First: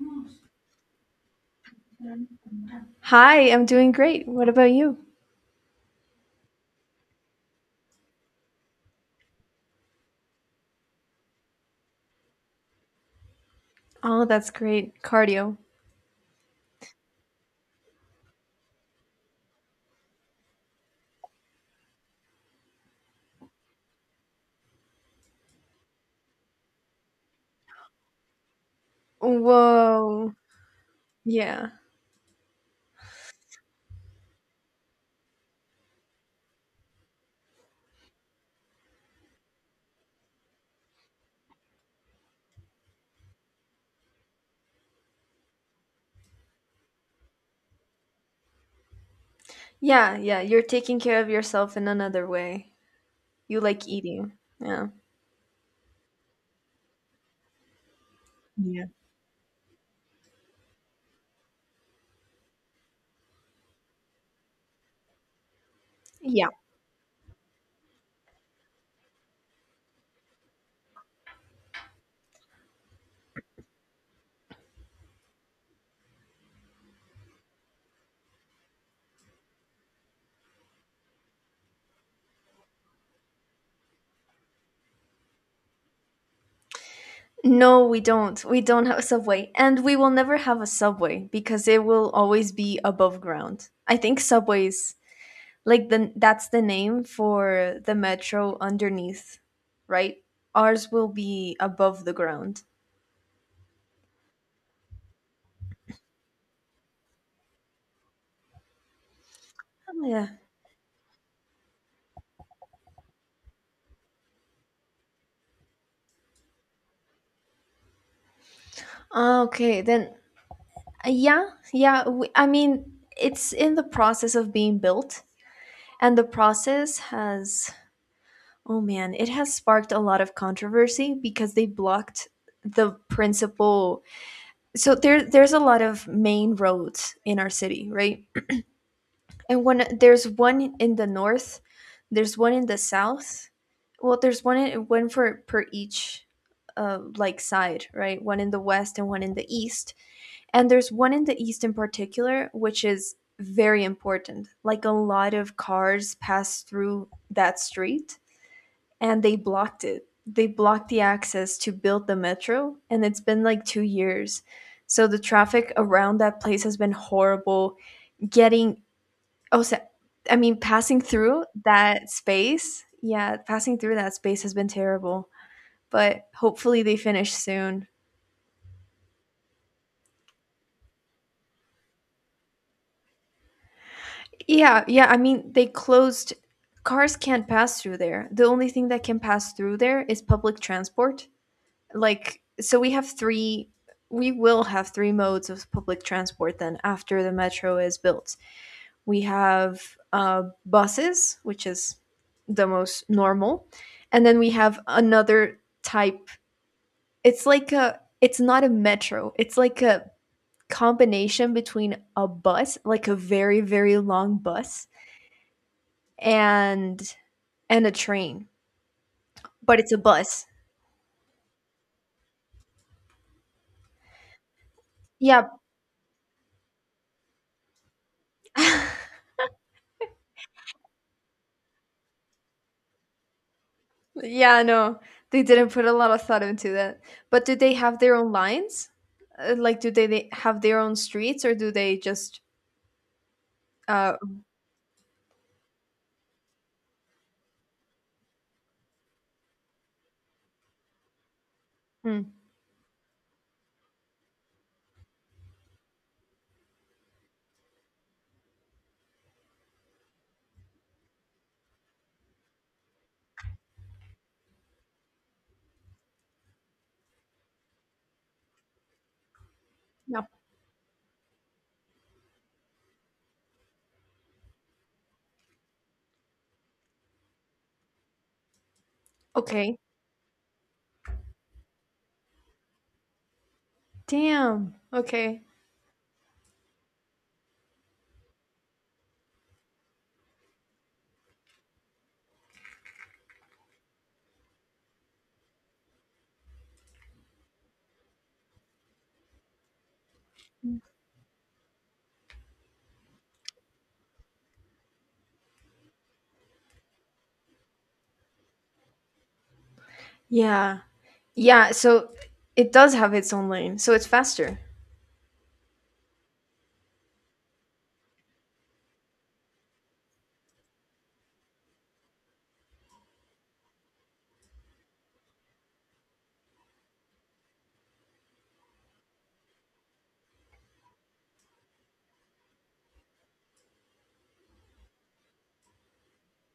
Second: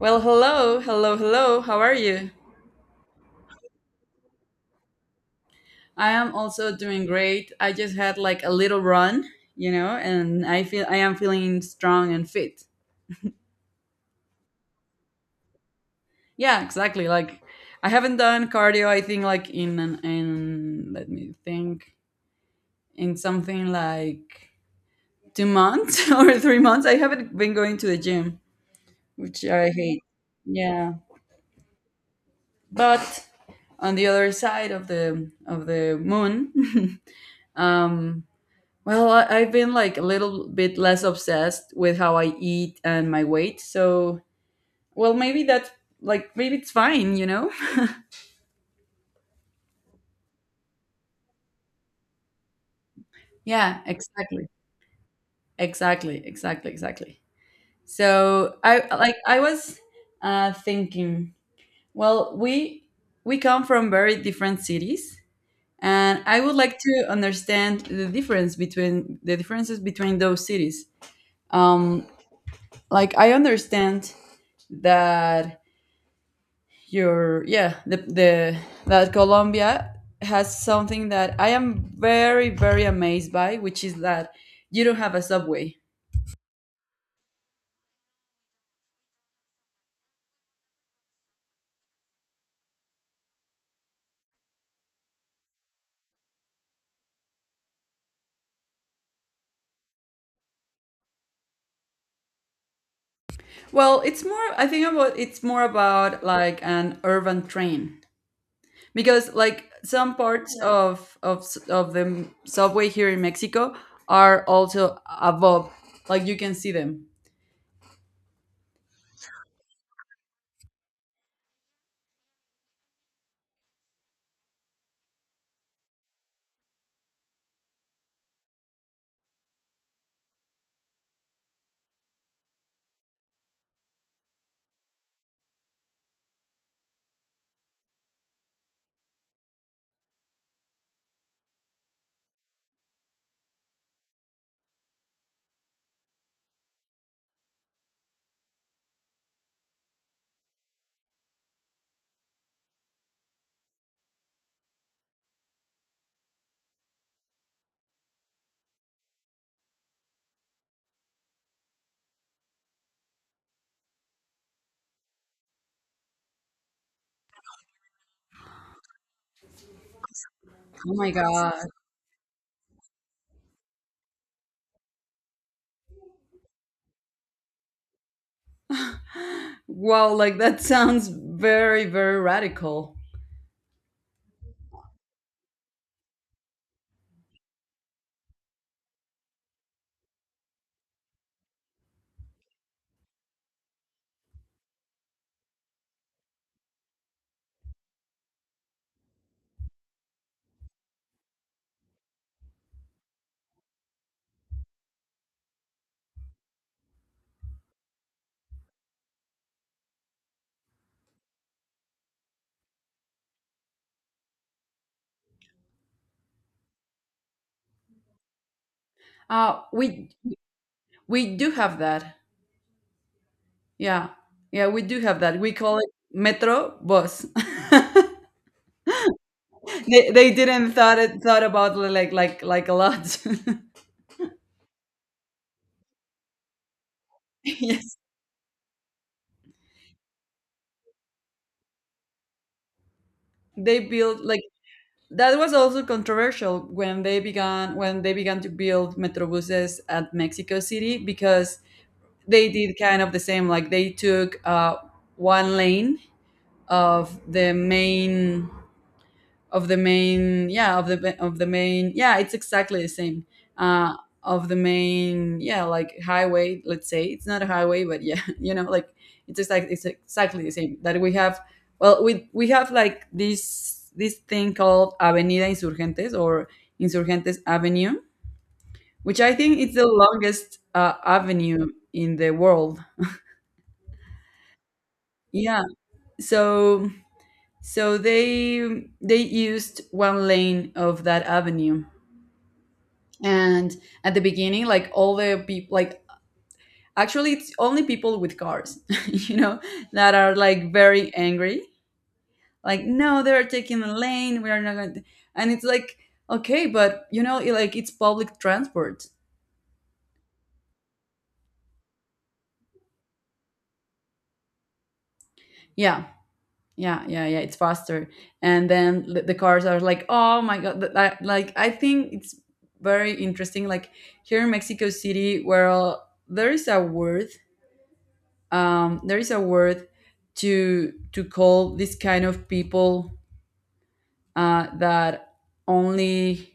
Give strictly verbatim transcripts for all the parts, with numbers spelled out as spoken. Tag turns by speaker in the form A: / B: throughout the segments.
A: Well, hello, hello, hello. How are you?
B: Hi, I'm doing great. What about you?
A: I am also doing great. I just had like a little run, you know, and I feel I am feeling strong and fit.
B: Oh, that's great. Cardio.
A: Yeah, exactly. Like I haven't done cardio. I think like in an, in let me think in something like two months or three months. I haven't been going to the gym, which I hate.
B: Whoa.
A: Yeah,
B: Yeah.
A: but on the other side of the of the moon, um, well, I, I've been like a little bit less obsessed with how I eat and my weight. So, well, maybe that's like, maybe it's fine, you know?
B: Yeah, yeah. You're taking care of yourself in another way. You
A: Yeah,
B: like eating.
A: exactly.
B: Yeah.
A: Exactly. Exactly. Exactly. So, I
B: Yeah.
A: like, I was uh, thinking, well, we, we come from very different cities. And I
B: Yeah.
A: would like to understand the difference between the differences between those cities. Um, like I understand that your yeah the, the that Colombia has something that I am very very amazed by, which is that you don't have a subway.
B: No, we don't. We don't have a subway. And we will never have a subway because it will always be above ground. I think subways, like the that's the name for the metro underneath, right? Ours will be above the ground.
A: Well, it's more, I think about, it's more about like an urban train, because like
B: Oh,
A: some
B: yeah.
A: parts, yeah, of of s- of the m- subway here in Mexico are also above, like you can see them.
B: Ah, okay, then Uh, yeah, yeah. w I I mean, it's in the process of being built, and the process has, oh man, it has sparked a lot of controversy because they blocked the principal. So there, there's a lot of main roads in our city, right? And when there's one in the north, there's one in the south. Well, there's one in, one for per each, uh, like side, right? One in the west and one in the east. And there's one in the east in particular, which is very important. Like a lot of cars pass through that street and they blocked it. They blocked the access to build the metro, and it's been like two years. So the traffic around that place has been horrible. Getting, oh, so, I mean,
A: Oh
B: passing
A: my
B: through
A: God.
B: that space, yeah, passing through that space has been terrible. But hopefully they finish soon.
A: Wow, like that sounds very very radical.
B: Yeah, yeah. I mean, they closed. Cars can't pass through there. The only thing that can pass through there is public transport. Like, so we have three. We will have three modes of public transport then after the metro is built. We have uh, buses, which is the most normal, and then we have another type. It's like a. It's not a metro. It's like a combination between a bus, like a very very long bus, and and a train,
A: uh
B: but it's a
A: we
B: bus.
A: we do have that. Yeah. Yeah, we do have that.
B: Yeah,
A: We call it metro bus. they they didn't thought it thought about li- like like like a lot.
B: yeah, no, they didn't put a lot of thought into that. But do they
A: Yes.
B: have their own lines? Uh, Like, do they they have their own streets, or do they just?
A: They
B: Uh,
A: built like, that was also controversial when they began when they began to build metrobuses at Mexico City, because
B: mm,
A: they did kind of the same. Like they took uh, one lane of the main, of the main yeah of the of the main yeah it's exactly the same. uh of the main yeah like highway, let's say. It's not a highway, but yeah, you know, like it's exactly it's
B: yeah.
A: exactly the same that we have. Well, we we have like this this thing called Avenida Insurgentes, or Insurgentes Avenue, which I think it's
B: Okay.
A: the longest uh, avenue in the world.
B: Damn. Okay.
A: Yeah, so so they they used one lane of that avenue, and at the beginning, like all the people, like actually it's only people with cars, you know, that are like very angry. Like, no, they're taking the lane, we are not going to. And it's like, okay, but you know it, like it's public transport.
B: Yeah. Yeah. So it does have its own lane, so it's faster.
A: Yeah. Yeah yeah yeah it's faster. And then the the cars are like, oh my God, th- that, like I think it's very interesting. Like here in Mexico City, where there is a word, um, there is a word to to call this kind of people, uh, that only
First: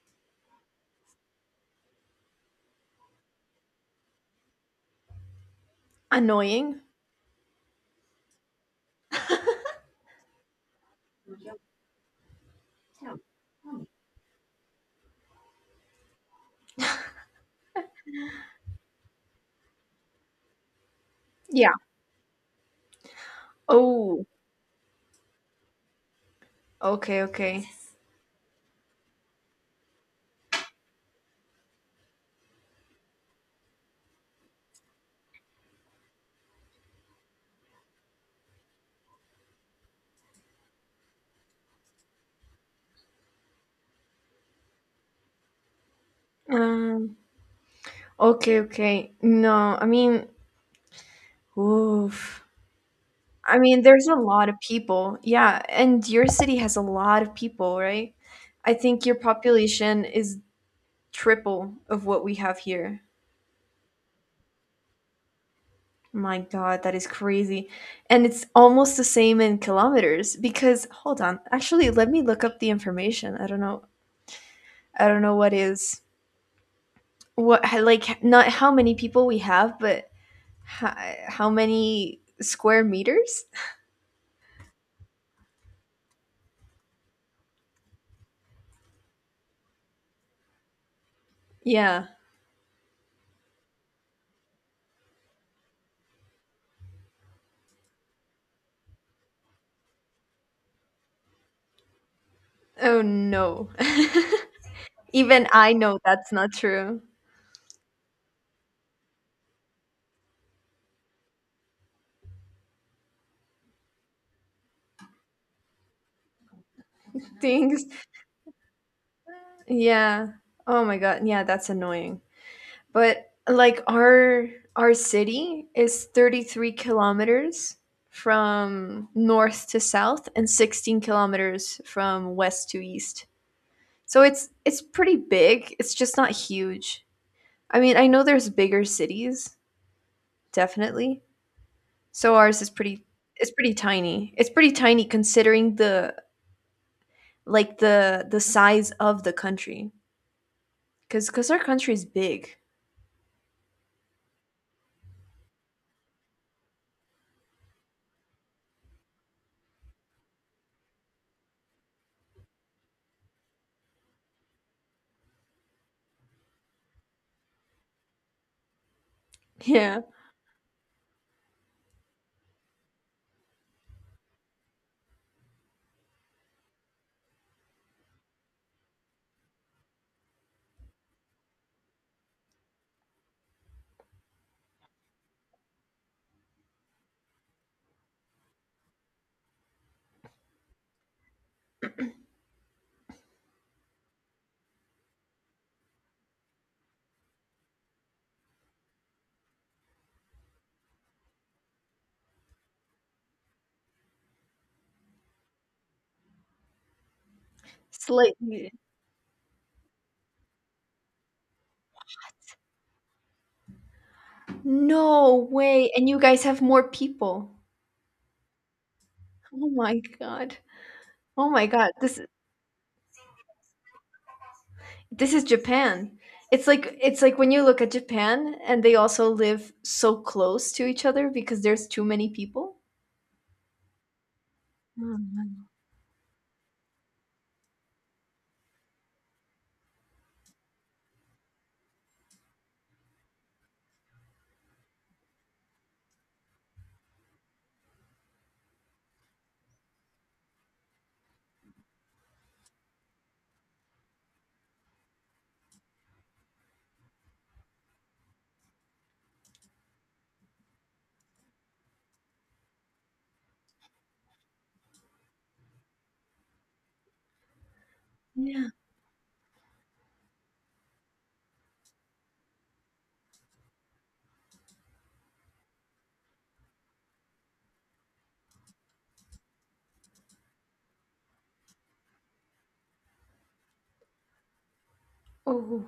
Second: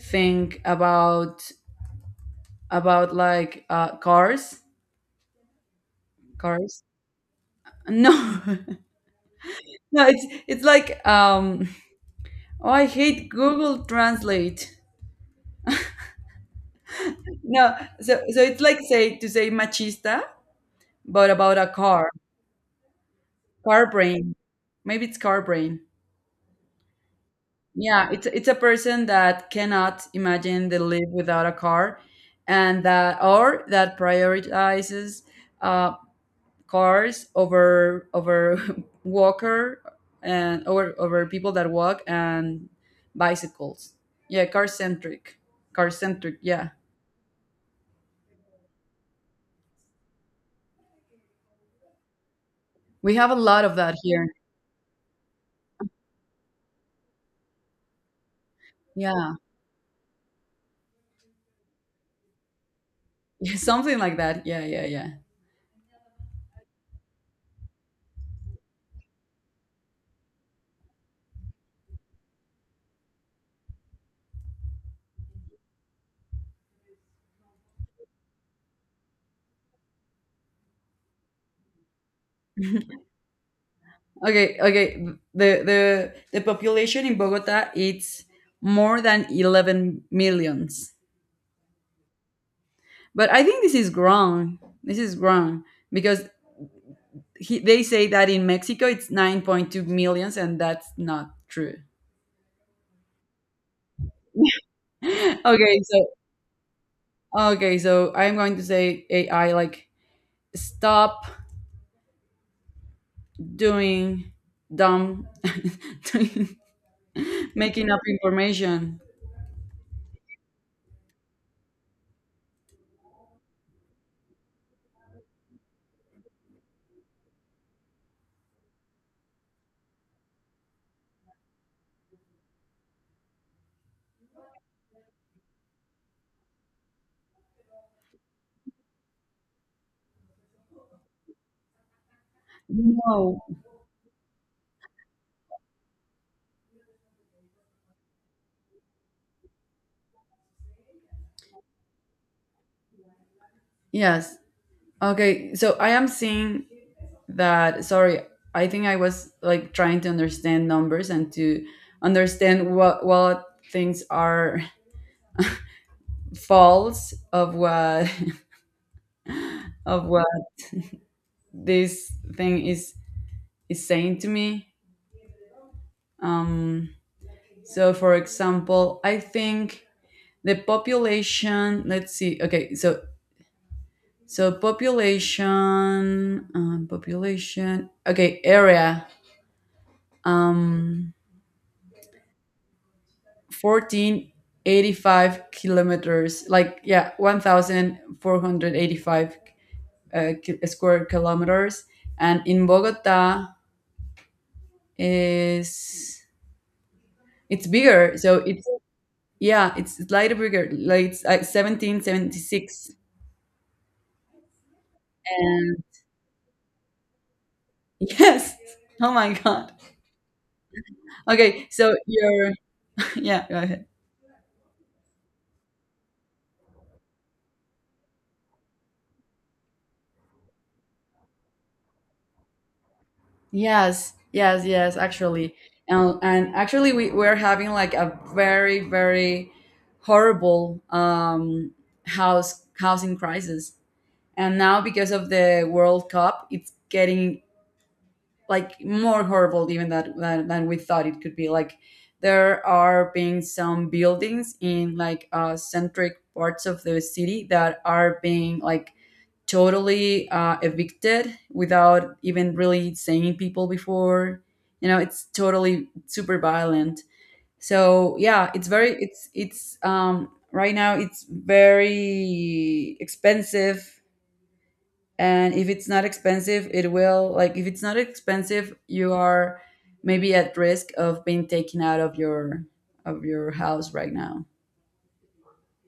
A: think about about like uh, cars.
B: Annoying.
A: Cars, no. No, it's it's like, um oh, I hate Google Translate. No, so so it's like, say, to say machista, but about a
B: Yeah.
A: car. Car
B: Oh.
A: brain. Maybe it's car brain.
B: Okay. Okay.
A: Yeah, it's it's a person that cannot imagine they live without a car, and that, or that prioritizes uh, cars over over walker, and over over people that walk and bicycles. Yeah, car centric, car centric. Yeah,
B: Um. Okay. Okay. No. I mean. Oof.
A: we have a
B: I
A: lot of
B: mean,
A: that
B: there's a
A: here.
B: lot of people. Yeah, and your city has a lot of people, right? I think your
A: Yeah,
B: population is triple of what we have here.
A: something like that. Yeah, yeah, yeah.
B: My God, that is crazy. And it's almost the same in kilometers because hold on. Actually, let me look up the information. I don't know. I don't know what is what, like, not how many people we have, but how, how many square meters?
A: Okay, okay. The the the population in Bogota, it's more than eleven millions.
B: Yeah.
A: But I think this is wrong. This is wrong because he, they say that in Mexico it's nine point two millions, and that's not true.
B: Oh no. Even I
A: Okay,
B: know
A: so
B: that's not true.
A: okay, so I'm going to say A I like stop doing dumb doing-
B: Things.
A: making up information.
B: Yeah. Oh my god. Yeah, that's annoying. But like our our city is thirty-three kilometers from north to south and sixteen kilometers from west to east. So it's it's pretty big. It's just not huge. I mean, I know there's bigger cities, definitely. So ours is pretty
A: No.
B: It's pretty tiny. It's pretty tiny considering the, like, the the size of the country, cuz cuz our country is big.
A: Yes. Okay, so I am seeing that, sorry, I think I was like trying to understand numbers and to understand what what things are false of what
B: Yeah.
A: of what this thing is is saying to me. Um, so, for example, I think the population. Let's see. Okay, so so population, um, population. Okay, area. Um, fourteen eighty five kilometers. Like, yeah, one thousand four hundred eighty five uh, ki- square kilometers. And in Bogota is, it's bigger, so it's,
B: Slightly.
A: yeah, it's slightly bigger. Like it's like seventeen seventy-six,
B: No
A: and
B: way. And you guys have more people.
A: yes, oh my
B: Oh
A: God.
B: my god. Oh my
A: Okay,
B: god.
A: so
B: This
A: you're, yeah, go ahead.
B: this is Japan. It's like it's like when you look at Japan and they also live so close to each other because there's too many people.
A: Yes, yes, yes.
B: Oh,
A: Actually,
B: man.
A: and, and actually, we we're having like a very very horrible um house housing crisis, and now because of the World Cup, it's getting like more horrible even that, that than we thought it could be. Like there are being some buildings in like uh, centric parts of the city that are being like totally uh, evicted without even really saying people before. You know, it's totally super violent. So yeah, it's
B: Yeah.
A: very it's it's um right now it's very expensive, and if it's not expensive it will, like if it's not expensive, you are maybe at risk of being taken out of your of your house right now.
B: Oh.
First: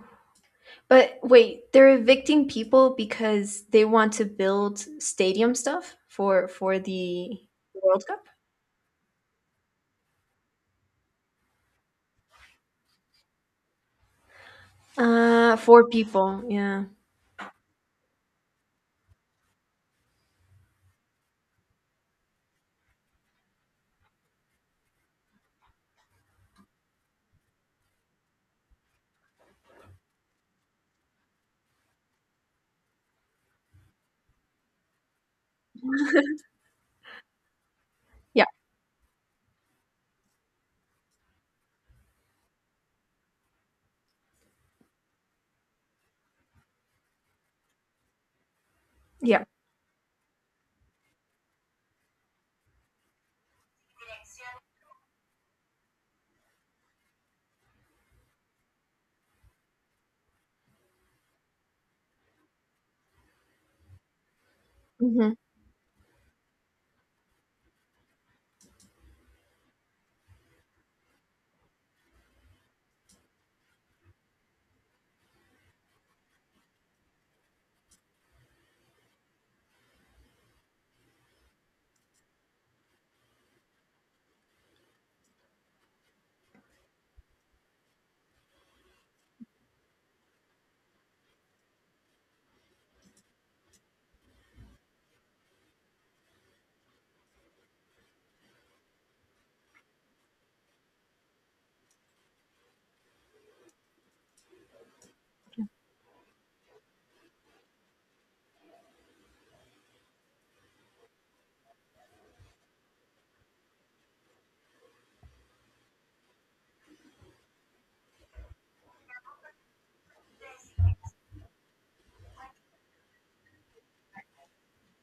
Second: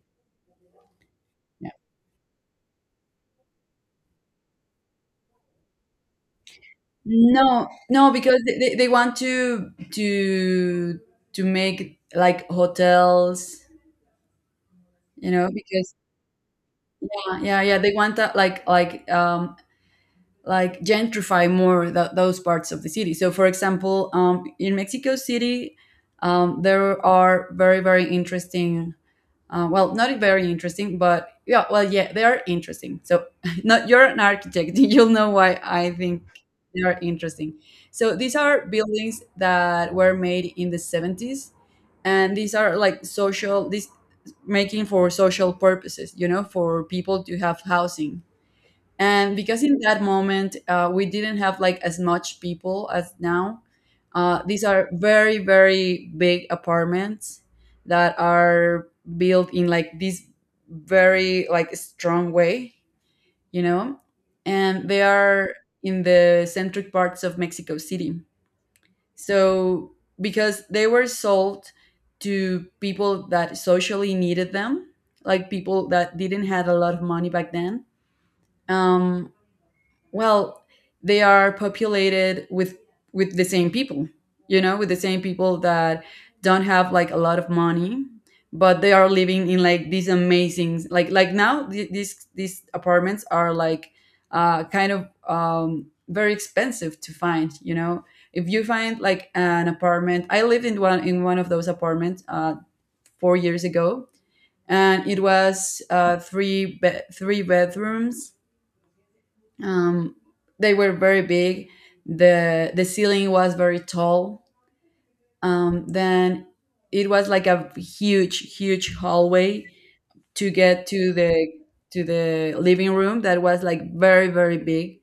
B: But wait,
A: Yeah,
B: they're evicting people because they want to build stadium stuff for for the
A: no
B: World
A: no,
B: Cup?
A: because they, they they want to to to make like hotels, you know,
B: Uh, four
A: because
B: people. Yeah.
A: uh, yeah yeah, they want that like like um like gentrify more th- those parts of the city. So, for example, um in Mexico City, um, there are very very interesting, Uh, well, not very interesting, but yeah, well, yeah, they are interesting. So, not, you're an architect, you'll know why I think they are interesting. So, these
B: Yeah.
A: are buildings that were made in the seventies, and these are like social, this making for social purposes, you know, for people to have housing, and
B: Yeah.
A: because in that moment uh, we didn't have like as much people as now, uh, these are very very big apartments that are built in like this very like strong way, you know, and they
B: Hmm.
A: are in the centric parts of Mexico City, so because they were sold to people that socially needed them, like people that didn't have a lot of money back then, um, well, they are populated with with the same people, you know, with the same people that don't have like a lot of money, but they are living in like these amazing, like like now th- these these apartments are like uh kind of um very expensive to find, you know. If you find like an apartment, I lived in one in one of those apartments uh four years ago, and it was uh three be- three bedrooms, um, they were very big, the the ceiling was very tall, um, then it was like a huge huge hallway to get to the to the living room that was like very very big,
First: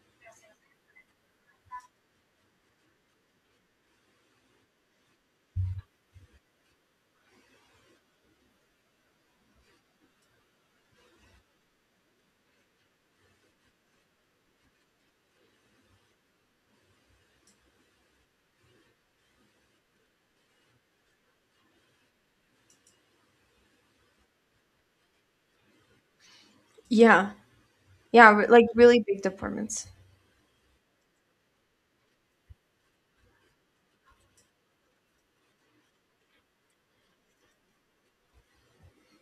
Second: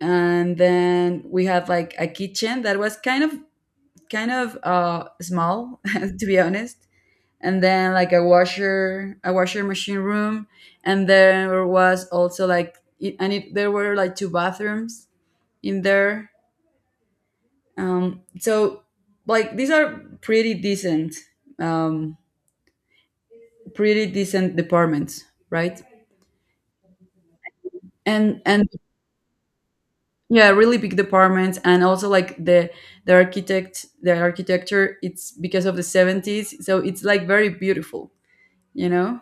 A: and then we have like a kitchen that was kind of kind of uh, small to be honest, and then like a washer, a washer machine room, and there was also like it, and it, there were like two bathrooms in there. Um, so like these are pretty decent, um, pretty decent departments, right?
B: Yeah. Yeah,
A: And
B: r- like
A: and
B: really big departments.
A: yeah, really big departments, and also like the the architect, the architecture. It's because of the seventies, so it's like very beautiful, you know.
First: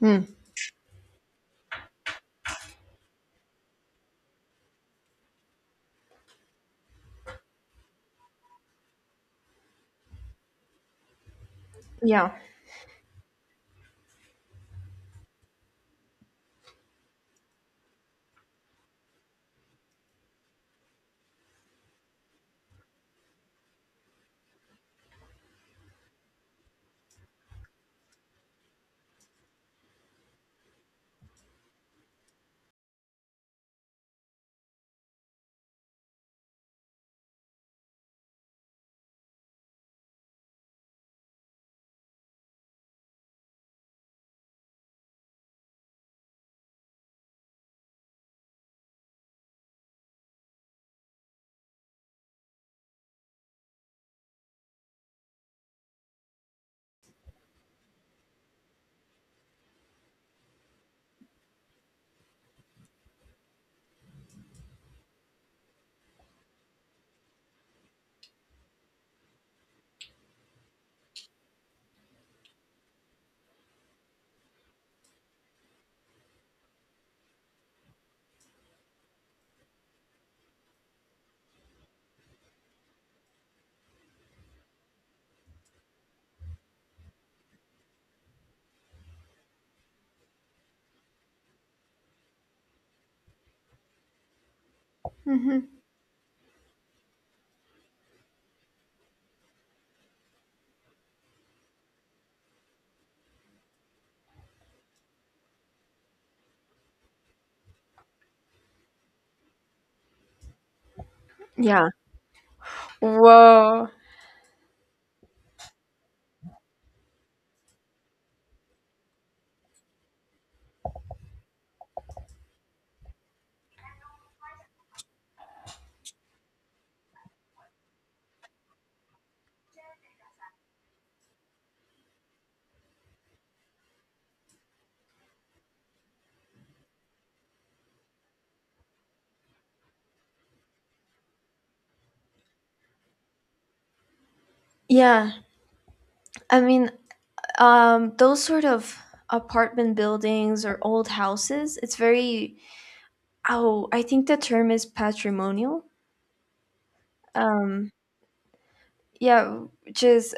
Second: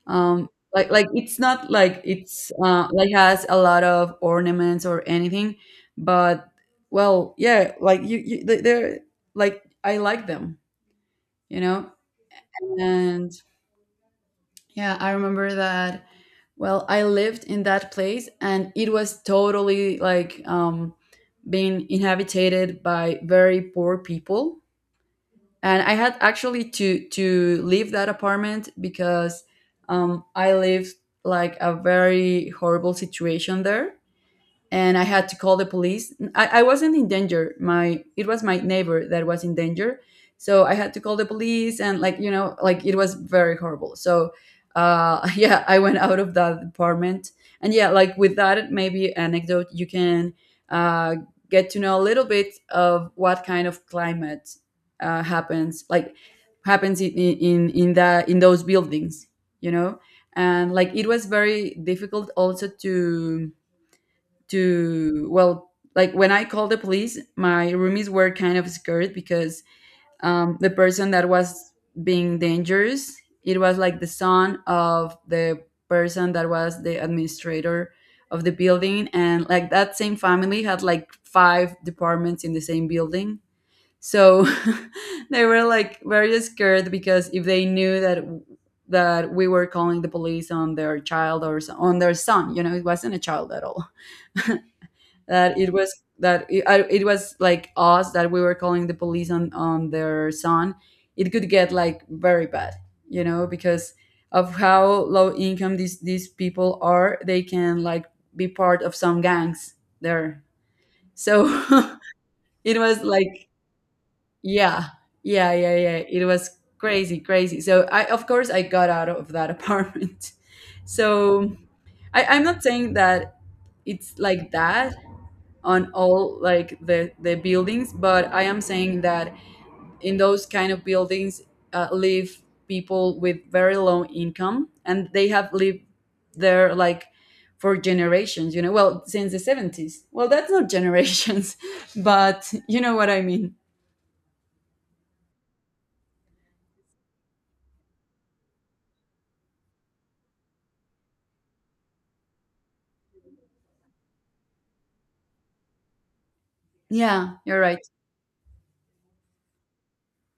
B: Hmm.
A: Um, like like it's not like it's uh, like has a lot of ornaments or anything, but well, yeah, like you, you they- they're like, I like them, you know.
B: Yeah.
A: And yeah, I remember that. Well, I lived in that place, and it was totally like, um, being inhabited by very poor people. And I had actually to, to leave that apartment because um, I lived like a very horrible situation there, and I had to call the police. I, I wasn't in danger. My it was my neighbor that was in danger, so I had to call the police, and like you know, like it was very horrible. So, uh, yeah, I went out of that apartment, and yeah, like with that maybe anecdote, you can uh, get to know a little bit of what kind of climate uh, happens, like happens in in in that in those buildings, you know. And like it was very difficult also to to well like when I called the police, my roomies were kind of scared because um, the person that was being dangerous, it was like the son of the person that was the administrator of the building, and like that same family had like five departments in the same building. So they were like very scared because if they knew that that we were calling the police on their child or s- on their son, you know, it wasn't a child at all. That it
B: Hmm.
A: was, that it, I, it was like us that we were calling the police on on their son, it could get like very bad, you know, because of how low income these these people are. They can like be part of some gangs there. So
B: Yeah.
A: it was like,
B: Whoa.
A: yeah. Yeah yeah yeah it was crazy, crazy. So I, of course, I got out of that apartment. So I, I'm not saying that it's like that on all like the the buildings, but I am saying that in those kind of buildings, uh, live people with very low income, and they have lived there like for generations, you know. Well, since the seventies. Well, that's not generations, but you know what I mean.
B: Yeah. I mean, um, those sort of apartment buildings or old houses, it's very, oh, I think the term is patrimonial.
A: Yeah, you're right.
B: Um, yeah, which is,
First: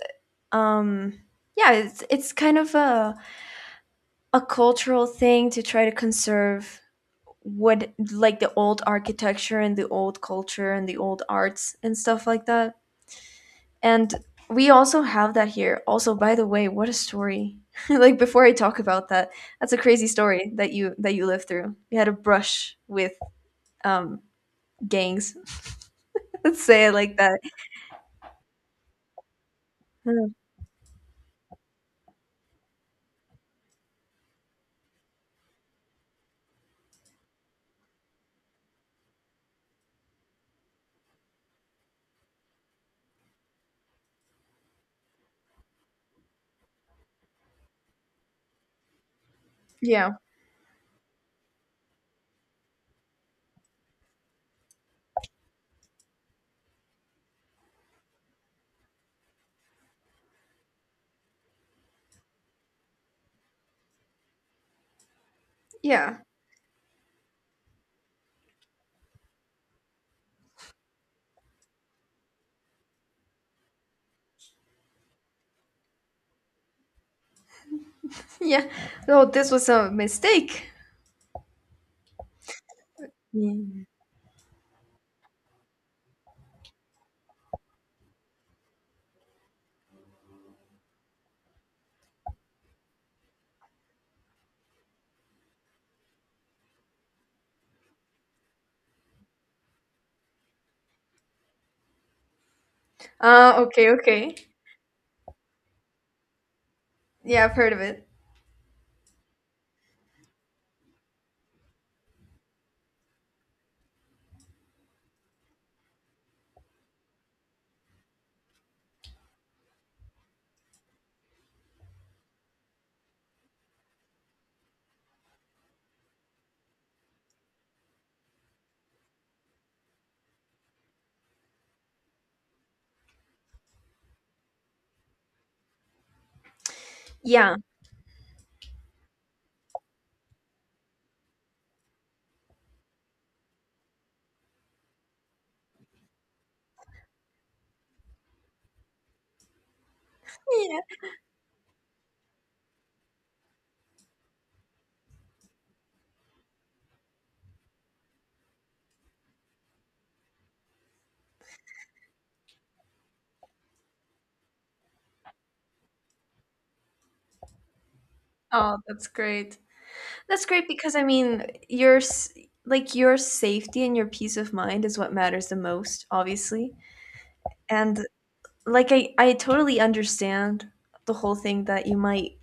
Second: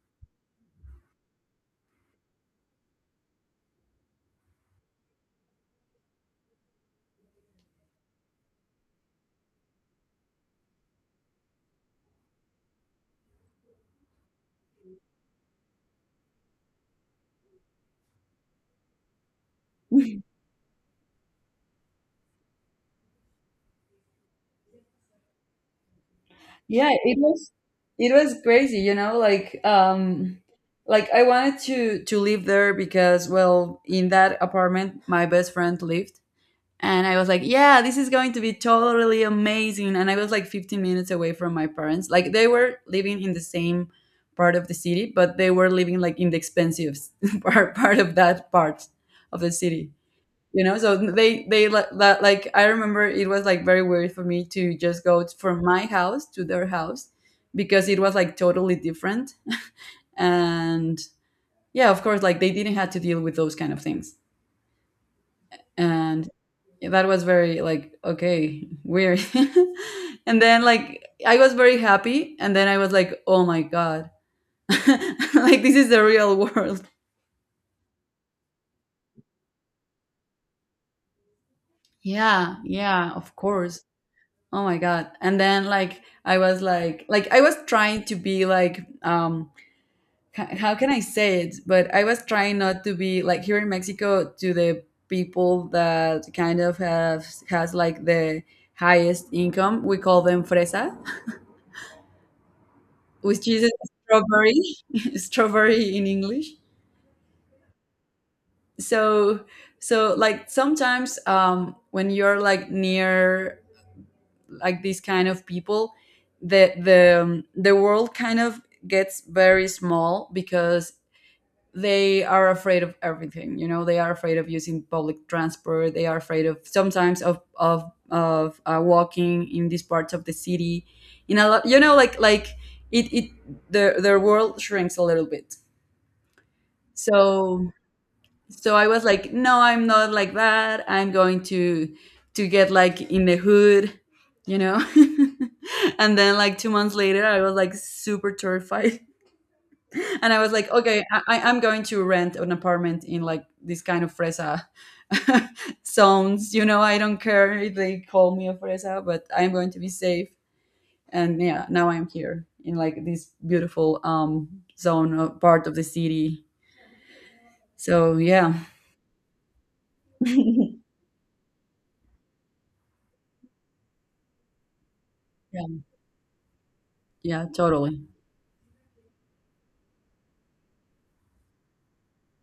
B: um, yeah, it's, it's kind of a, a cultural thing to try to conserve what, like the old architecture and the old culture and the old arts and stuff like that. And we also have that here. Also, by the way, what a story. Like before I talk about that, that's a crazy story that you that you lived through. You had a brush with um gangs. Let's say
A: Yeah,
B: it like
A: it
B: that.
A: was, it was crazy, you know, like
B: Mm.
A: um like I wanted to to live there because, well, in that apartment my best friend lived. And I was like, yeah, this is going to be totally amazing. And I was like fifteen minutes away from my parents. Like they were living in the same part of the city, but they were living like in the expensive part, part of that part of the city.
B: Yeah.
A: You know, so they they li- that, like I remember it was like very weird for me to just go t- from my house to their house because it was like totally different. And yeah, of course, like they didn't have to deal with those kind of things.
B: Yeah.
A: And that was very like, okay, weird. And then like I was very happy, and then I was like, oh my god, like this is the real world.
B: Yeah. No, this was a mistake.
A: Yeah, yeah, of course.
B: Yeah.
A: Oh my god. And then like I was like, like i was trying to be like, um h- how can I say it, but I was trying not to be like, here in Mexico, to the people that kind of have has like the highest income, we call them fresas, which
B: Uh
A: is
B: okay, okay.
A: strawberry, strawberry in English.
B: Yeah, I've heard of it.
A: So so like sometimes, um when you're like near like these kind of people, the the um, the world kind of gets very small because they are afraid of everything. You know, they are afraid of using public transport, they are afraid of sometimes of of of uh, walking in these parts of the city in a lot, you know, like like it it, the their world shrinks a little bit.
B: Yeah.
A: So so I was like, no, I'm not like that. I'm going to to get like in the hood, you know. And then like two months later, I was like super terrified. And I was like,
B: Yeah.
A: okay, I, I- I'm going to rent an apartment in like this kind of fresa zones, you know. I don't care if they call me a fresa, but I'm going to be safe. And yeah, now I'm here in like this beautiful um zone of part of the city. So yeah.
B: Oh, that's great. That's great because I mean, your s- like your safety and your peace of mind is what matters the most, obviously.
A: Yeah,
B: And
A: totally.
B: like I, I totally understand the whole thing that you might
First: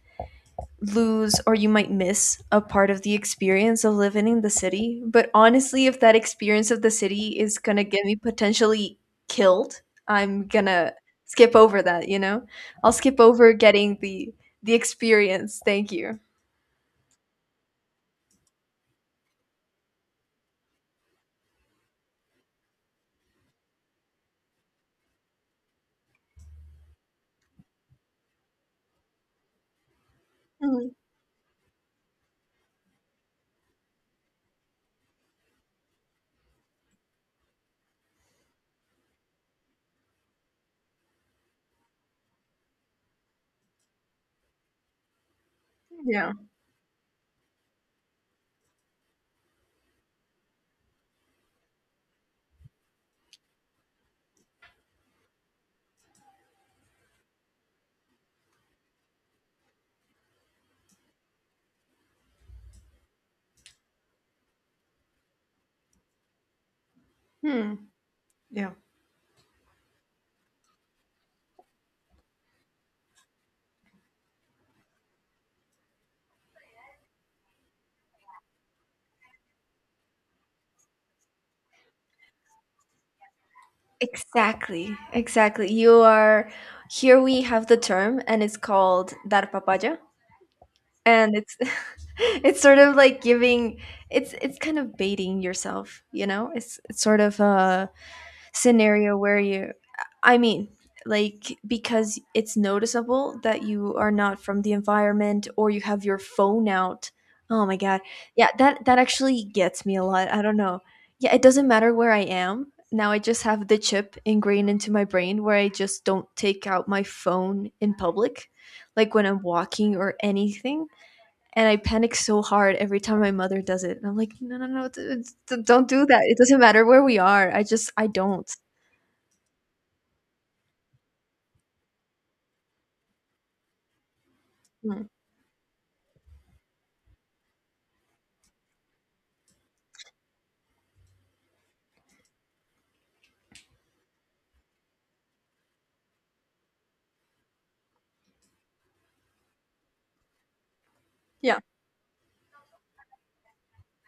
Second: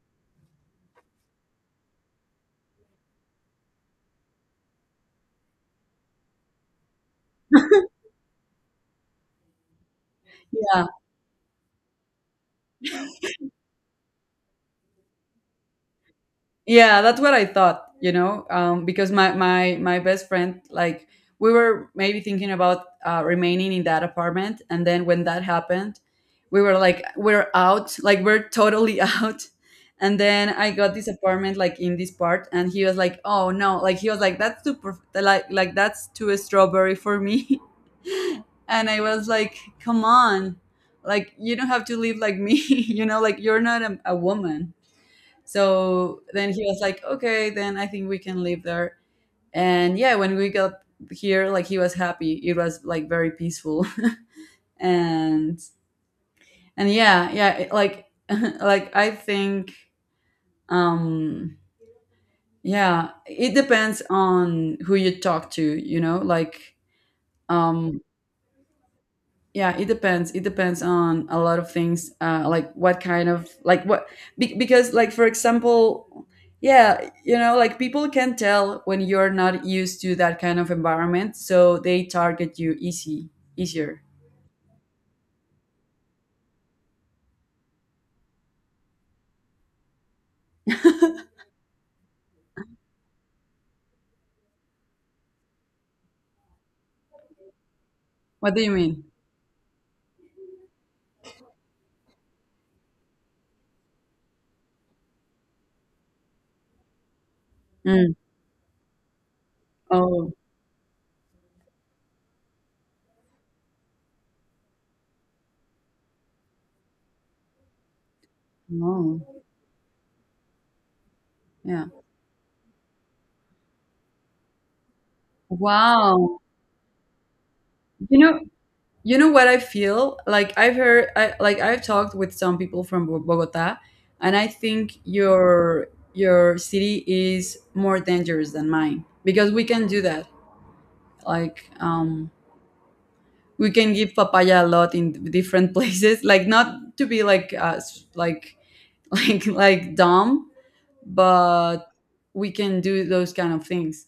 B: lose or you might miss a part of the experience of living in the city. But honestly, if that experience of the city is gonna get me potentially killed, I'm
A: Yeah,
B: gonna skip over that, you know? I'll skip over getting the the experience. Thank you.
A: yeah, that's what I thought, you know, um, because my my my best friend, like, we were maybe thinking about uh, remaining in that apartment, and then when that happened, we were like, we're out, like we're totally out. And then I
B: Mhm.
A: got this apartment like in this part, and he was like, "Oh no!" Like he was like, "That's too perf- like like that's too strawberry for me," and I was like, "Come on, like you don't have to live like me, you know, like you're not a, a woman." So
B: Yeah.
A: then he was like, okay, then I think we can live there. And yeah, when we got here, like he was happy. It was like very peaceful. And and yeah, yeah, it- like like I think um yeah, it depends on who you talk to, you know, like
B: Hmm.
A: um
B: Yeah.
A: yeah, it depends, it depends on a lot of things, uh like what kind of, like what be- because like for example, yeah, you know, like people can tell when you're not used to that kind of environment, so they target you easy, easier.
B: Exactly, exactly. You are here. We have the term, and it's called dar papaya, and it's it's sort of like giving, it's it's kind of baiting yourself, you know, it's it's sort of a
A: What do you mean?
B: scenario where you, I mean, like, because it's noticeable that you are not from the environment or you have your phone out. Oh my god.
A: Mm.
B: Yeah, that that actually gets me a lot.
A: Oh
B: I don't know, yeah, it doesn't matter where I am now. I just have the chip ingrained into my brain, where I just don't take out my phone in public, like
A: no.
B: when I'm walking or anything. And I
A: Yeah.
B: panic so hard every time my mother does it. And I'm like, no, no, no, d- d- don't do that. It
A: Wow.
B: doesn't matter where we are. I just, I
A: You know,
B: don't.
A: you know what, I feel like I've heard, I, like I've talked with some people from Bo- Bogota, and I think
B: Mm.
A: your your city is more dangerous than mine because we can do that. Like um we can give papaya a lot in different places, like not to be like us, like like like dumb,
B: Yeah.
A: but we can do those kind of things.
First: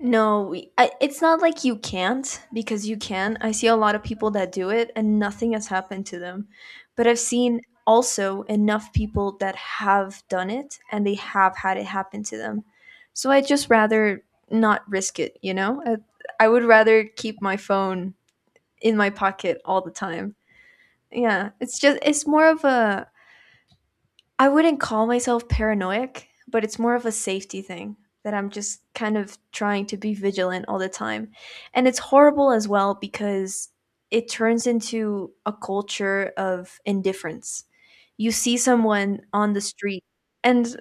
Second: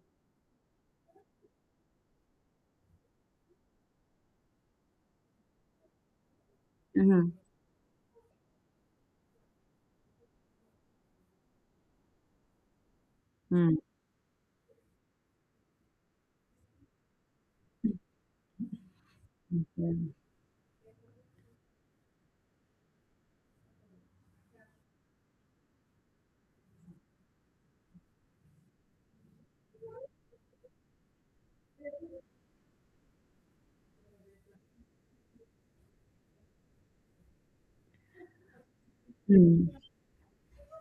B: No, we, I, it's not like you can't because you can. I see a lot of people that do it and nothing has happened to them. But I've
A: Hmm.
B: seen also enough people that have done it and they have had it happen to them. So I just
A: Mm.
B: rather not risk it, you know? I, I would rather keep my phone in my pocket all the
A: Yeah.
B: time. Yeah, it's just, it's more of a, I wouldn't call myself paranoid, but it's more of a safety thing that I'm just kind of trying to be vigilant all the time. And it's horrible as well because it turns into a culture of indifference. You see someone on the
A: Mm.
B: street and,